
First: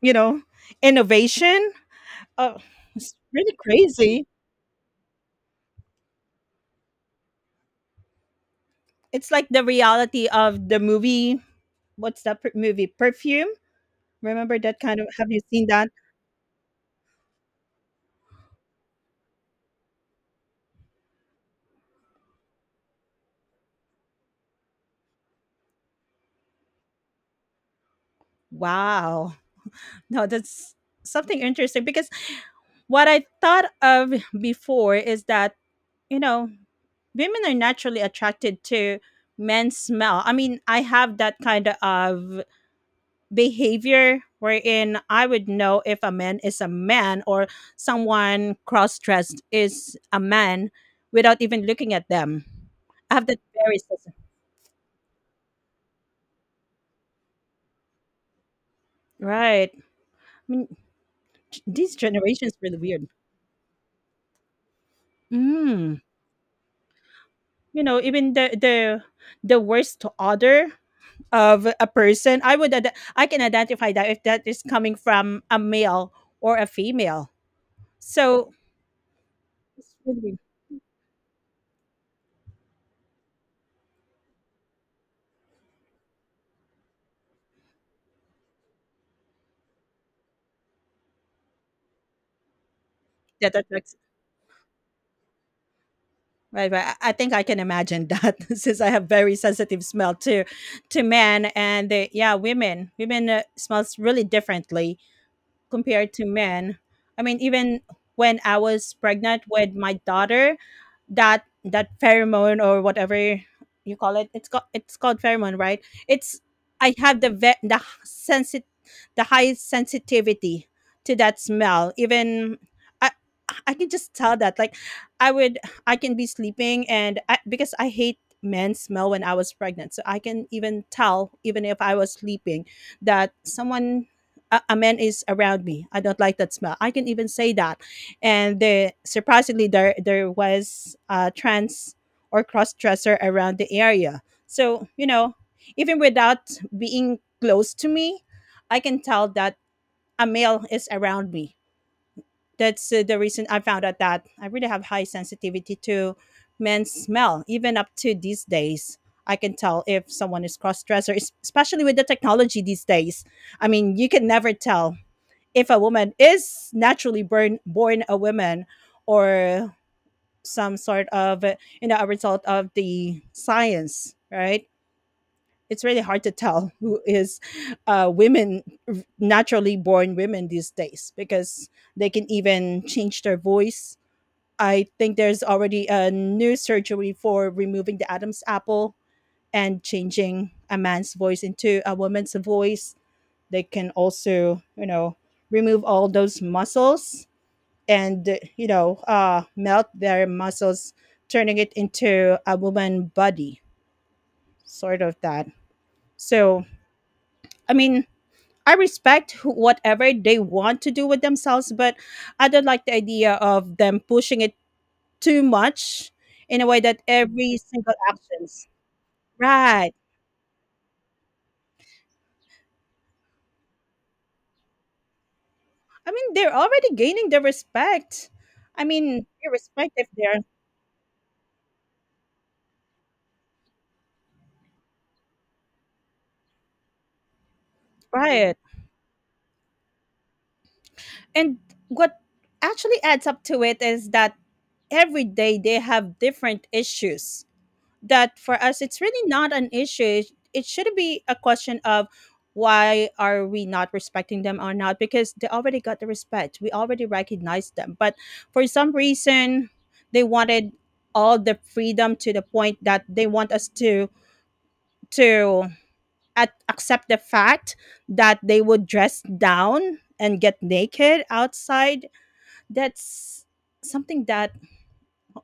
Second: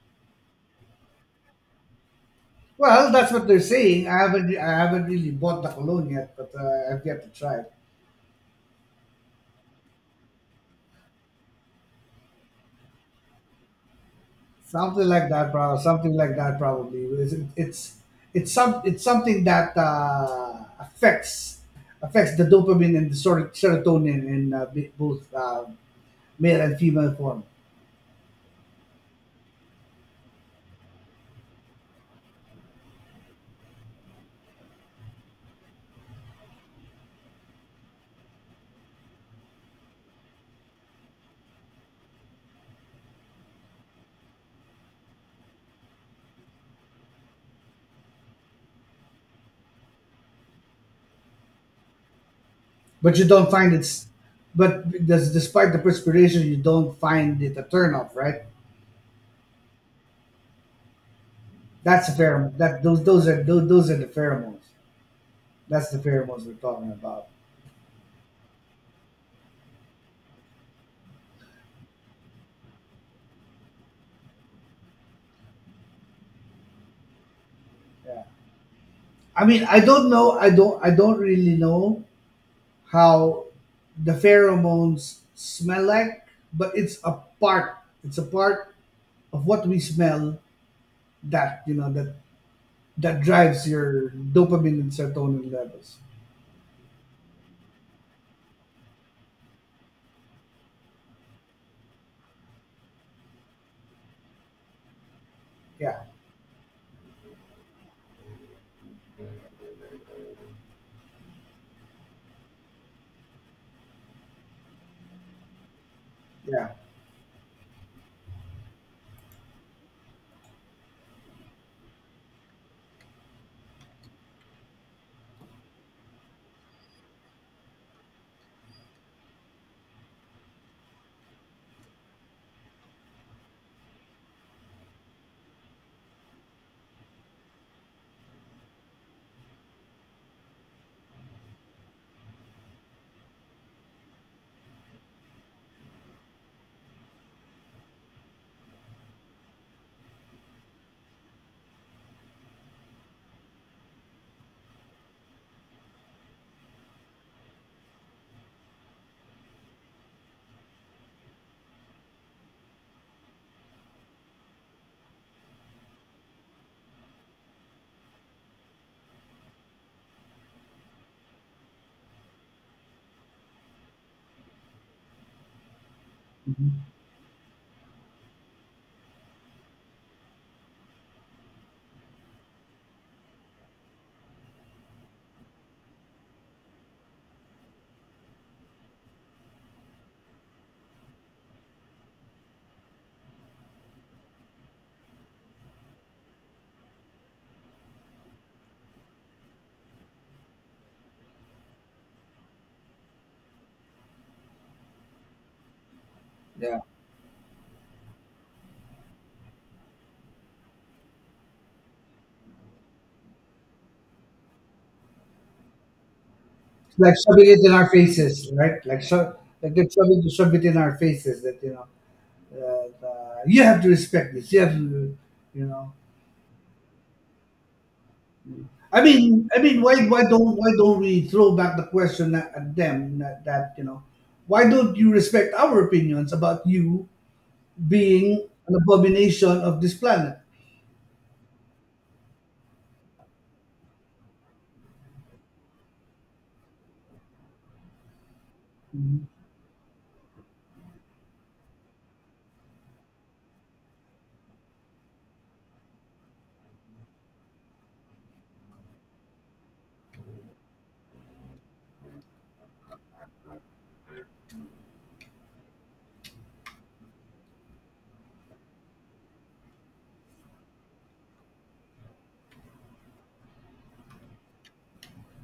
Speaker 2: you know innovation. Oh,
Speaker 1: Well,
Speaker 2: it's
Speaker 1: that's what
Speaker 2: really
Speaker 1: they're saying. I
Speaker 2: crazy.
Speaker 1: haven't, I haven't really bought the cologne yet, but I've yet to try it.
Speaker 2: It's like the reality of the movie. What's that movie? Perfume. Remember that kind of?
Speaker 1: Something like
Speaker 2: Have you
Speaker 1: that,
Speaker 2: seen
Speaker 1: bro.
Speaker 2: that?
Speaker 1: Something like that, probably. It's something that affects the dopamine and the sort of serotonin in both male and female form.
Speaker 2: Wow. No, that's something interesting because what I thought of before is that you know women are naturally attracted to men's smell. I mean, I have that kind of behavior wherein I would know if a man is a man or someone cross dressed is a man without even looking at them. I
Speaker 1: But you
Speaker 2: have that
Speaker 1: don't find
Speaker 2: very
Speaker 1: it's, but does despite the perspiration, you don't find it a turnoff, right?
Speaker 2: right. I mean, these
Speaker 1: That's a
Speaker 2: generations
Speaker 1: pheromone.
Speaker 2: really
Speaker 1: That
Speaker 2: weird.
Speaker 1: those are the pheromones. That's the
Speaker 2: Mm.
Speaker 1: pheromones we're talking about.
Speaker 2: You know, even the worst odor of a person, I can identify that if that is coming from a male or a female.
Speaker 1: Yeah.
Speaker 2: So
Speaker 1: I mean, I
Speaker 2: it's
Speaker 1: don't
Speaker 2: really
Speaker 1: know. I don't. I don't really know how the pheromones smell like, but it's a part. It's a part of what we smell that you know that that
Speaker 2: yeah, that
Speaker 1: drives
Speaker 2: attracts,
Speaker 1: your dopamine and serotonin levels.
Speaker 2: right, right. I think I can imagine that. (laughs) Since I have very sensitive smell to men, and yeah, women. Women smells really differently
Speaker 1: Yeah,
Speaker 2: compared to men. I mean, even when I was pregnant with my daughter, that pheromone, or whatever you call it, it's called pheromone, right? It's
Speaker 1: yeah,
Speaker 2: I have the highest sensitivity to that smell. Even I I can just tell that, like I would I can be sleeping, and I, because I hate men smell when I was pregnant, so I can even tell, even if I was sleeping, that someone, a man is around me. I don't like that smell. I can even say that. And surprisingly, there was a trans or cross dresser around the area. So, even without being close to me, I can tell that a male is around me. That's the reason I found out that I really have high sensitivity to men's smell, even up to these days. I can tell if someone is cross dresser, especially with the technology these days. I mean, you can never tell if a woman is naturally born a woman, or some sort of a result of the science, right? It's really hard to tell (laughs)
Speaker 1: mhm,
Speaker 2: who is women naturally born women these days, because they can even change their voice. I think there's already a new surgery for removing the Adam's apple and changing a man's voice into a woman's voice. They can also remove all those muscles, and melt their muscles, turning it into a woman body, sort of that. So
Speaker 1: yeah.
Speaker 2: I mean, I respect whatever they want to do with themselves, but I don't like the idea of them pushing it too much in a way
Speaker 1: It's
Speaker 2: that
Speaker 1: like shoving
Speaker 2: every
Speaker 1: it in our
Speaker 2: single
Speaker 1: faces,
Speaker 2: actions
Speaker 1: right? Like they're
Speaker 2: right.
Speaker 1: shoving to shove it in our faces that that you have to respect this. You have to, you know.
Speaker 2: I mean, they're already gaining the respect. I mean,
Speaker 1: I mean,
Speaker 2: irrespective they're
Speaker 1: why don't we throw back the question at them that, why don't you respect our opinions about you being
Speaker 2: right.
Speaker 1: an abomination of this planet?
Speaker 2: And what actually adds up to it is that every day they have different issues that for us it's really not an issue. It should be a question of why are we not respecting them or not, because they already got the respect, we already recognize them. But for some reason, they wanted all the freedom to the point that they want us to accept the fact that they would dress down and get naked outside. That's something that,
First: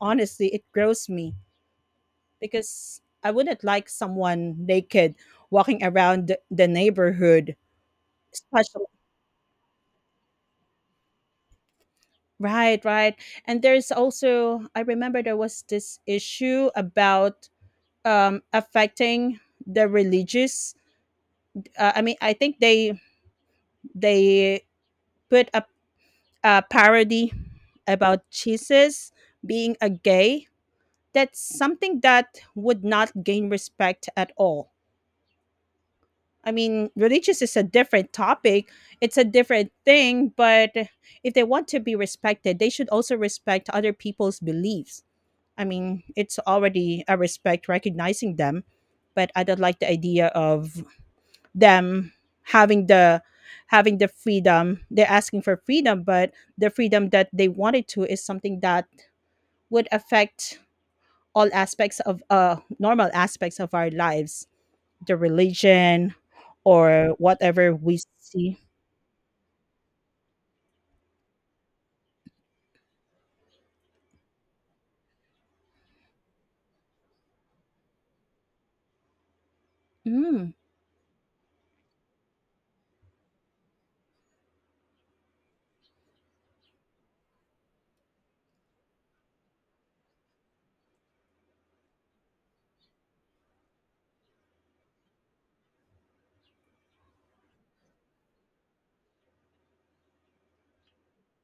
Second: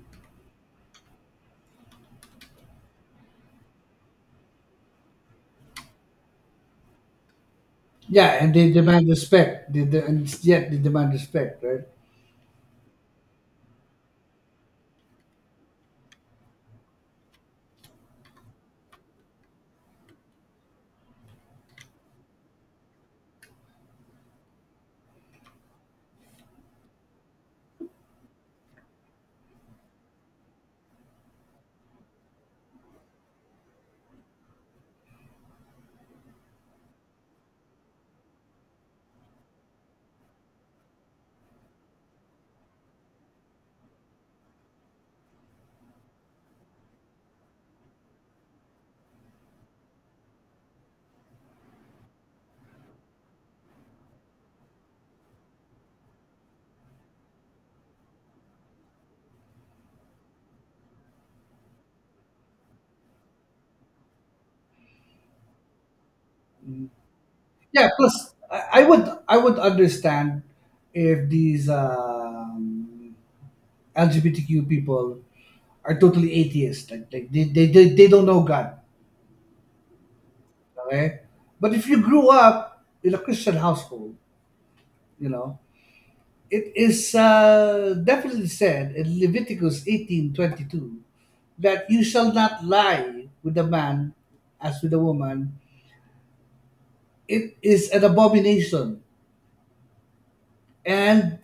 Speaker 2: honestly, it grows me, because I wouldn't like someone naked walking around the neighborhood,
Speaker 1: Yeah, and they
Speaker 2: especially
Speaker 1: demand respect. And yet they demand respect, right?
Speaker 2: Right, right. And there's also, I remember, there was this issue about affecting the religious. I mean, I think they put a parody about Jesus being a gay. That's something that would not gain respect at all. I mean, religious is a different topic. It's a different thing. But if they want to be respected, they should also respect other people's beliefs. I mean, it's already a respect recognizing them, but I don't like the idea of them having the having the freedom. They're asking for freedom, but the freedom that they wanted to is something that would affect all aspects of normal aspects of our lives, the religion, or whatever
Speaker 1: Yeah.
Speaker 2: we
Speaker 1: Plus,
Speaker 2: see.
Speaker 1: I would understand if these LGBTQ people are totally atheist, like they don't know God,
Speaker 2: Mm.
Speaker 1: okay? But if you grew up in a Christian household, you know, it is definitely said in Leviticus 18:22 that you shall not lie with a man as with a woman. It is an abomination. And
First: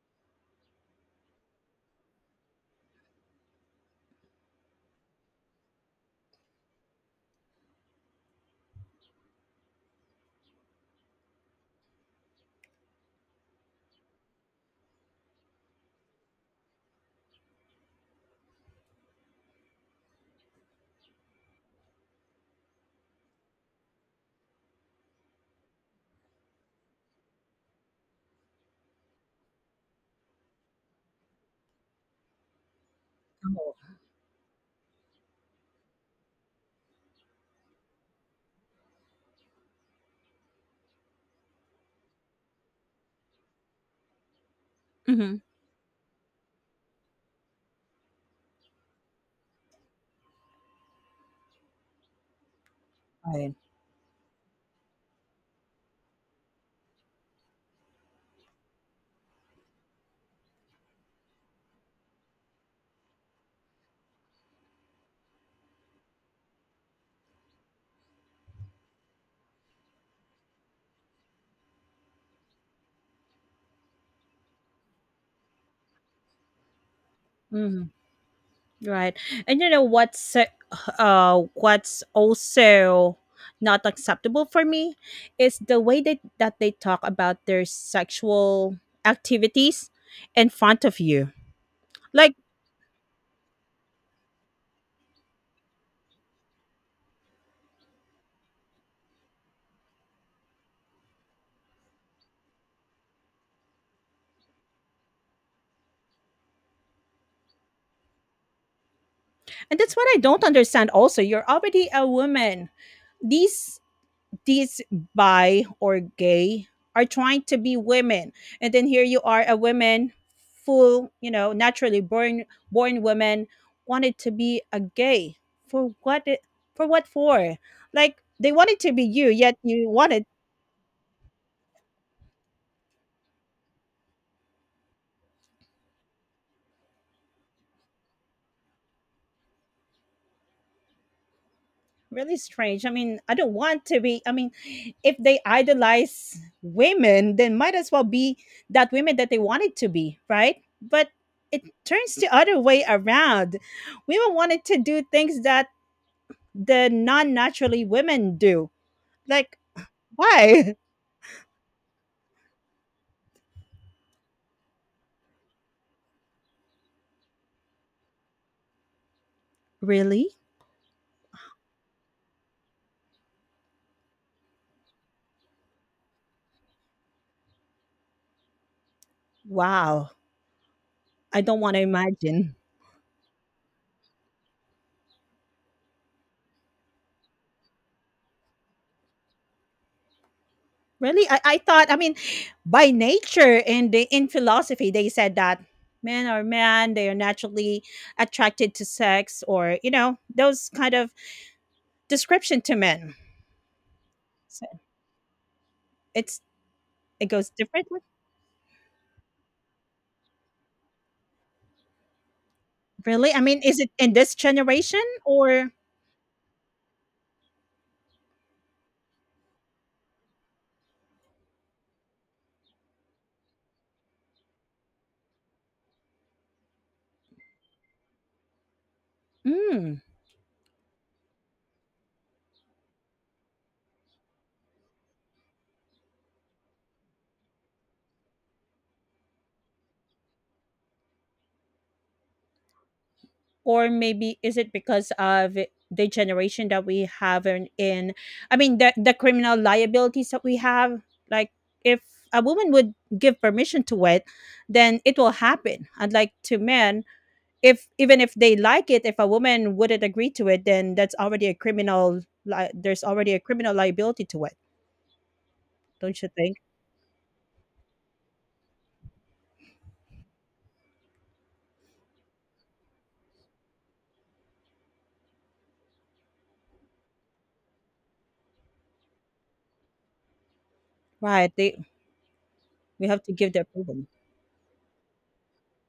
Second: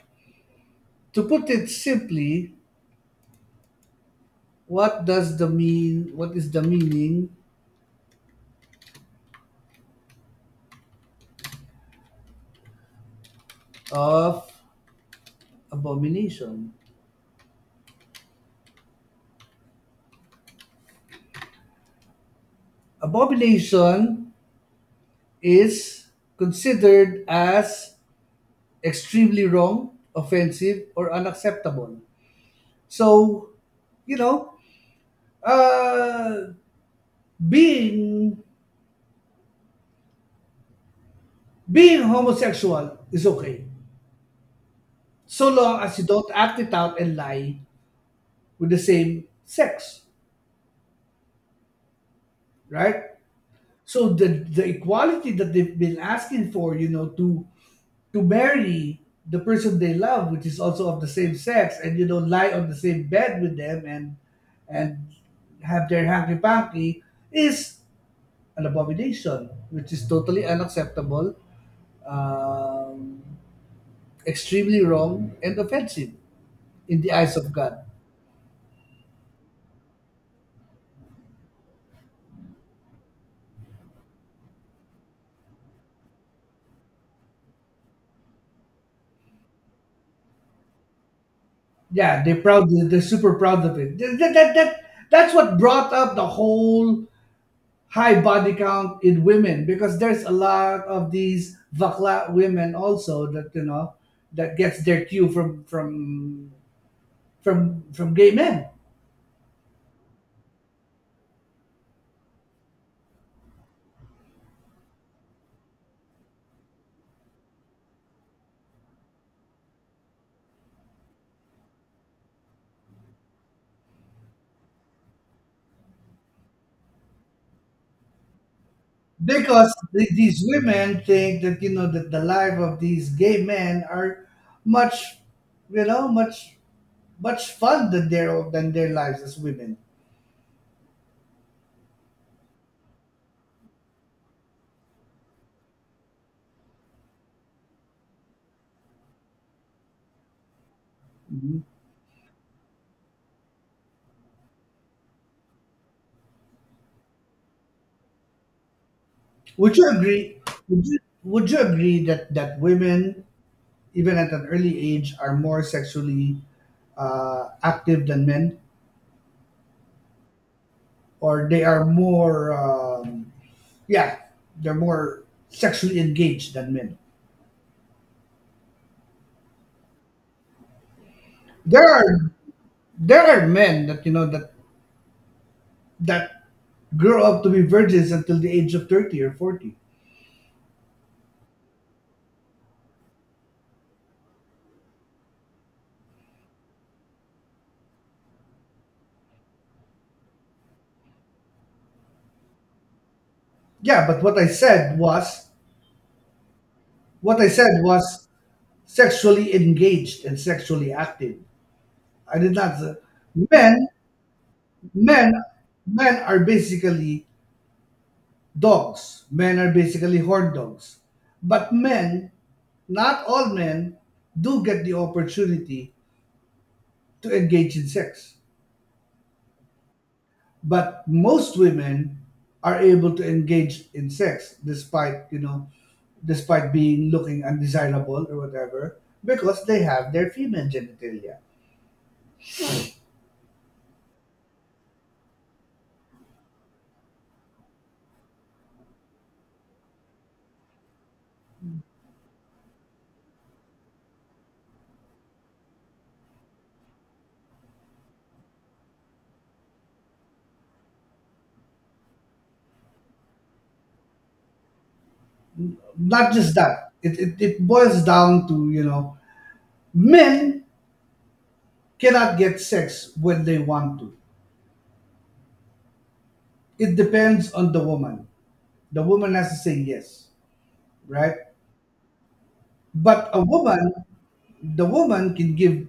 Speaker 1: to put it simply, what does the mean? What is the meaning of abomination? Abomination is considered as extremely wrong, offensive, or unacceptable. So,
Speaker 2: Oh,
Speaker 1: you know, uh, being being homosexual is okay
Speaker 2: Mm-hmm.
Speaker 1: so long as you don't act it out and lie with the same sex, right?
Speaker 2: Right.
Speaker 1: So the equality that they've been asking for, you know, to marry the person they love, which is also of the same sex, and you know lie on the same bed with them and and have their hanky panky is an abomination, which is totally unacceptable, um, extremely wrong and offensive in the eyes of God.
Speaker 2: Mm, right. And you know what's also not acceptable for me is the way that they talk about their sexual activities in front of you.
Speaker 1: Yeah,
Speaker 2: Like,
Speaker 1: they're proud. They're super proud of it. That's what brought up the whole high body count in women, because there's a lot of these vakla women also that you know that gets their cue from gay men,
Speaker 2: and that's what I don't understand also. You're already a woman. These these bi or gay are trying to be women, and then here you are a woman, full, naturally born woman, wanted to be a gay for what for what for, like they wanted to be you, yet
Speaker 1: because
Speaker 2: you
Speaker 1: the,
Speaker 2: wanted
Speaker 1: these women think that you know that the life of these gay men are much, you know, much fun than their, than their lives as women.
Speaker 2: really strange. I mean, I don't want to be, I mean, if they idolize women, then might as well be that women that they wanted to be, right? But
Speaker 1: Mm-hmm.
Speaker 2: it turns the other way around, women wanted to do things that the non-naturally women do. Like,
Speaker 1: Would you agree?
Speaker 2: why?
Speaker 1: Would you,
Speaker 2: (laughs)
Speaker 1: would you agree that women, even at an early age, are more sexually active than men,
Speaker 2: Really?
Speaker 1: or they are more, yeah, they're more sexually engaged than men?
Speaker 2: Wow. I don't want to
Speaker 1: There are
Speaker 2: imagine.
Speaker 1: men that you know that grow up to be virgins until the age of 30 or 40.
Speaker 2: Really? I thought, I mean, by nature and in philosophy, they said that men are men, they are naturally attracted to sex, or, you know, those kind of description to men.
Speaker 1: Yeah, but what I
Speaker 2: So,
Speaker 1: said was
Speaker 2: it's, it
Speaker 1: what I
Speaker 2: goes
Speaker 1: said
Speaker 2: differently.
Speaker 1: was sexually engaged and sexually active. I did not.
Speaker 2: Really? I mean, is
Speaker 1: Men
Speaker 2: it in this generation
Speaker 1: Men
Speaker 2: or?
Speaker 1: men are basically dogs. Men are basically horn dogs. But men, not all men, do get the opportunity to engage in sex.
Speaker 2: Mm.
Speaker 1: But most women are able to engage in sex despite, you know, despite being looking undesirable or whatever, because they have their female genitalia.
Speaker 2: Or maybe is it because of the generation that we have in I mean, the criminal liabilities that we have, like if a woman would give permission to it, then it will happen, unlike to men. If, even if they like it, if a woman wouldn't agree to it, then that's already a criminal li- there's already a criminal liability to it, don't you
Speaker 1: Not just
Speaker 2: think?
Speaker 1: that, it boils down to, you know, men cannot get sex when they want to. It depends on the woman. The woman has to say yes, right?
Speaker 2: Right, they we have
Speaker 1: But
Speaker 2: to
Speaker 1: a
Speaker 2: give the
Speaker 1: woman,
Speaker 2: approval.
Speaker 1: the woman can give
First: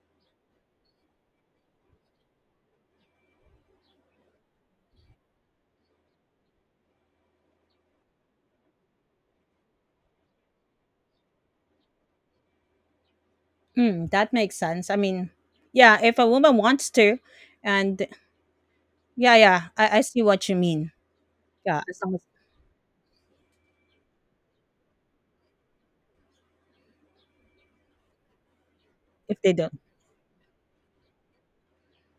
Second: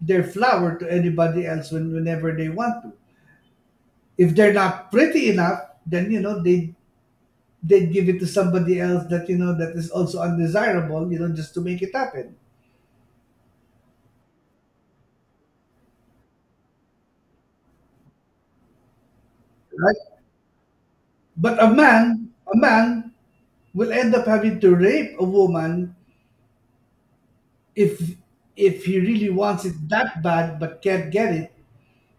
Speaker 1: their flower to anybody else when, whenever they want to. If they're not pretty enough, then you know they give it to somebody else that you know that is also undesirable, you know, just to make it happen,
Speaker 2: Mm, that makes sense. I mean, yeah, if a woman wants to, and yeah, yeah,
Speaker 1: right?
Speaker 2: I see what you mean.
Speaker 1: But
Speaker 2: Yeah, as long as
Speaker 1: a man will end up having to rape a woman if he really
Speaker 2: if they
Speaker 1: wants it
Speaker 2: don't,
Speaker 1: that bad but can't get it.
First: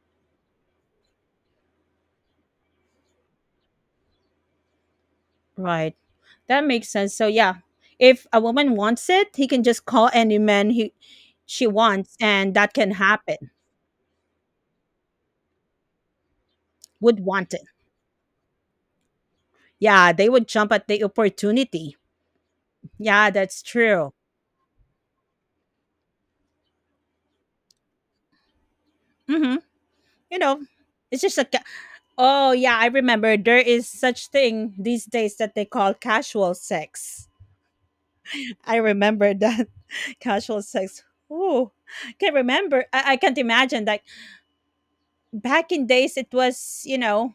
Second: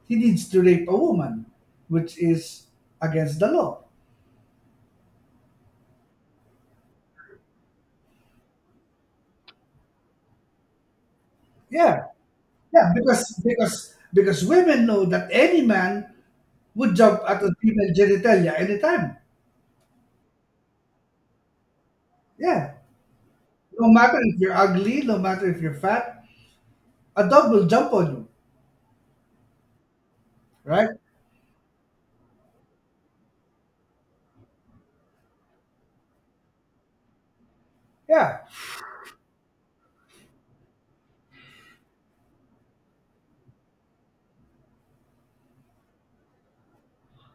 Speaker 1: He needs to rape a woman, which is against the law.
Speaker 2: right, that makes sense. So yeah, if a woman wants it, he can just call any man he she
Speaker 1: Yeah,
Speaker 2: wants, and that
Speaker 1: yeah,
Speaker 2: can
Speaker 1: because
Speaker 2: happen.
Speaker 1: because because women know that any man would
Speaker 2: Would
Speaker 1: jump at
Speaker 2: want
Speaker 1: a
Speaker 2: it.
Speaker 1: female genitalia anytime.
Speaker 2: Yeah, they would jump at the opportunity.
Speaker 1: Yeah,
Speaker 2: Yeah, that's
Speaker 1: no
Speaker 2: true.
Speaker 1: matter if you're ugly, no matter if you're fat, a dog will jump on you,
Speaker 2: Mhm. You know,
Speaker 1: right?
Speaker 2: it's Oh, yeah, I remember there is such thing these days that they call casual sex.
Speaker 1: Yeah.
Speaker 2: (laughs) I remember that. (laughs) Casual sex. Ooh, can't remember. I can't imagine. Like back in days, it was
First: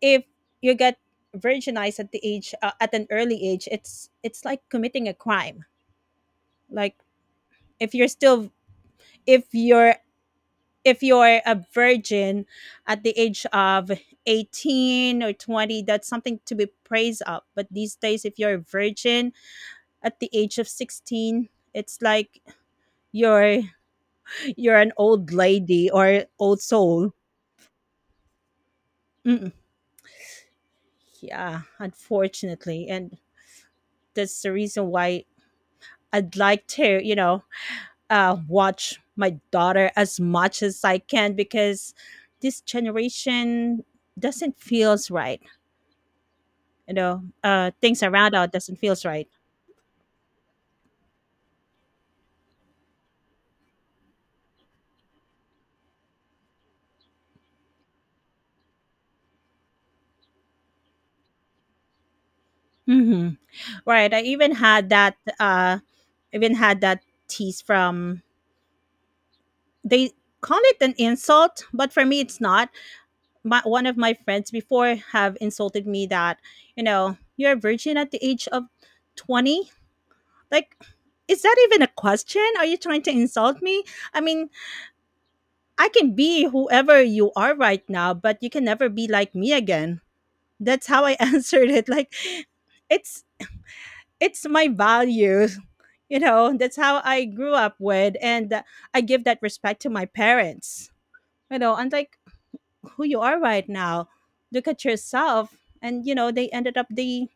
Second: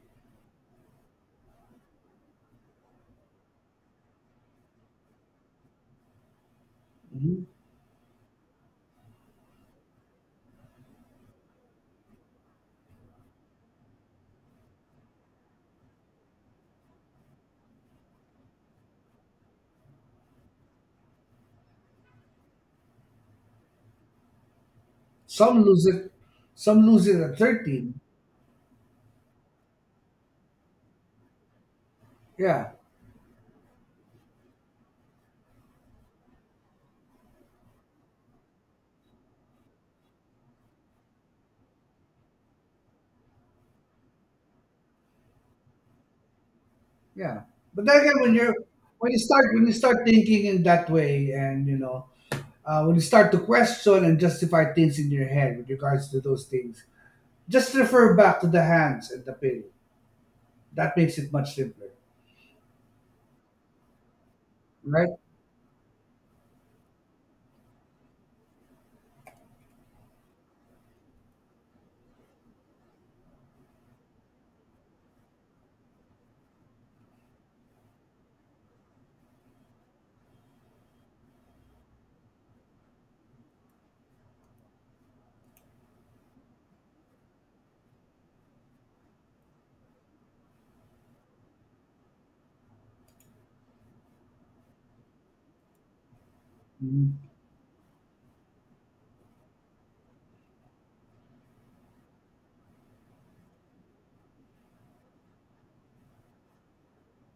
Speaker 2: if you get virginized at an early age, it's like committing a crime. Like
Speaker 1: Mhm.
Speaker 2: if you're still if you're if you're a virgin at the age of 18 or 20, that's something to be praised of. But these days, if you're a virgin at the age of 16, it's like you're you're an old
Speaker 1: Some lose
Speaker 2: lady
Speaker 1: it,
Speaker 2: or old
Speaker 1: some lose
Speaker 2: soul.
Speaker 1: it at 13.
Speaker 2: Mm-mm. Yeah,
Speaker 1: Yeah,
Speaker 2: unfortunately, and that's the reason why I'd like to, watch my daughter as much as I can, because this generation doesn't feels right.
Speaker 1: yeah. But then
Speaker 2: Things
Speaker 1: again,
Speaker 2: around out doesn't feels right.
Speaker 1: when you start thinking in that way, and when you start to question and justify things in your head with regards to those things, just refer back to the hands and the pill. That makes it much simpler,
Speaker 2: Hmm. Right. I even had
Speaker 1: right?
Speaker 2: that. Even had that tease from. They call it an insult, but for me, it's not one of my friends before have insulted me that you're a virgin at the age of 20, like is that even a question, are you trying to insult me? I mean, I can be whoever you are right now, but you can never be like me again. That's how I (laughs) answered it. Like, it's it's my values, that's how I
Speaker 1: Mhm.
Speaker 2: grew up with. And I give that respect to my parents, unlike who you are right now. Look at yourself. And they ended up the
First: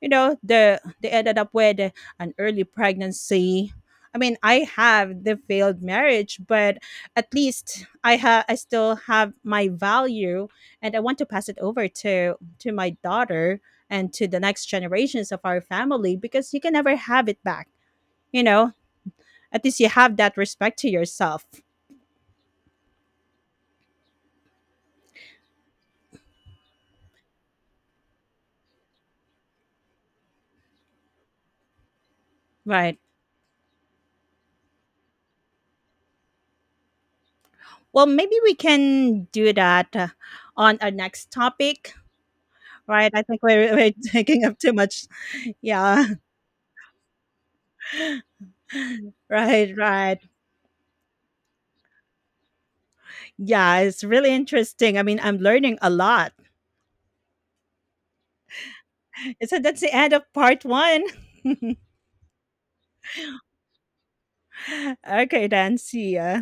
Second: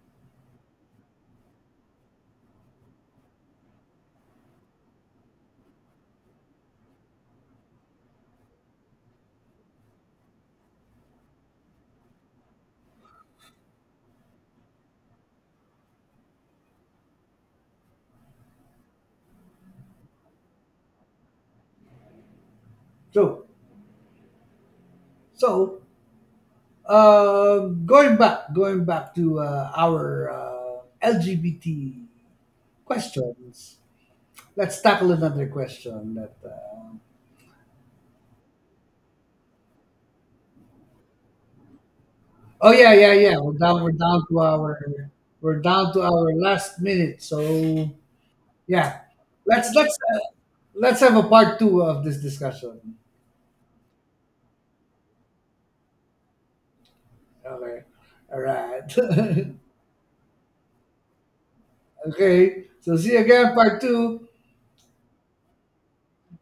Speaker 2: they ended up with an early pregnancy. I mean, I have the failed marriage, but at least I still have my value, and I want to pass it over to my daughter and to the next generations of our family, because you can never have it back, you know at least you have that respect to yourself,
Speaker 1: So, so going back, to our LGBT
Speaker 2: right?
Speaker 1: questions. Let's tackle another question. That
Speaker 2: Well, maybe we can do that on our next topic,
Speaker 1: oh yeah
Speaker 2: right?
Speaker 1: yeah
Speaker 2: I
Speaker 1: yeah,
Speaker 2: think we're, we're (laughs) taking up too much.
Speaker 1: we're down to
Speaker 2: Yeah,
Speaker 1: our last minute. So yeah,
Speaker 2: (laughs)
Speaker 1: let's
Speaker 2: right,
Speaker 1: let's uh,
Speaker 2: right.
Speaker 1: let's have a part two of this discussion.
Speaker 2: Yeah, it's really interesting. I mean, I'm learning a lot.
Speaker 1: Okay, all right,
Speaker 2: So that's the end of part one.
Speaker 1: (laughs) okay. So see you again, part two.
Speaker 2: (laughs) Okay, then, see ya.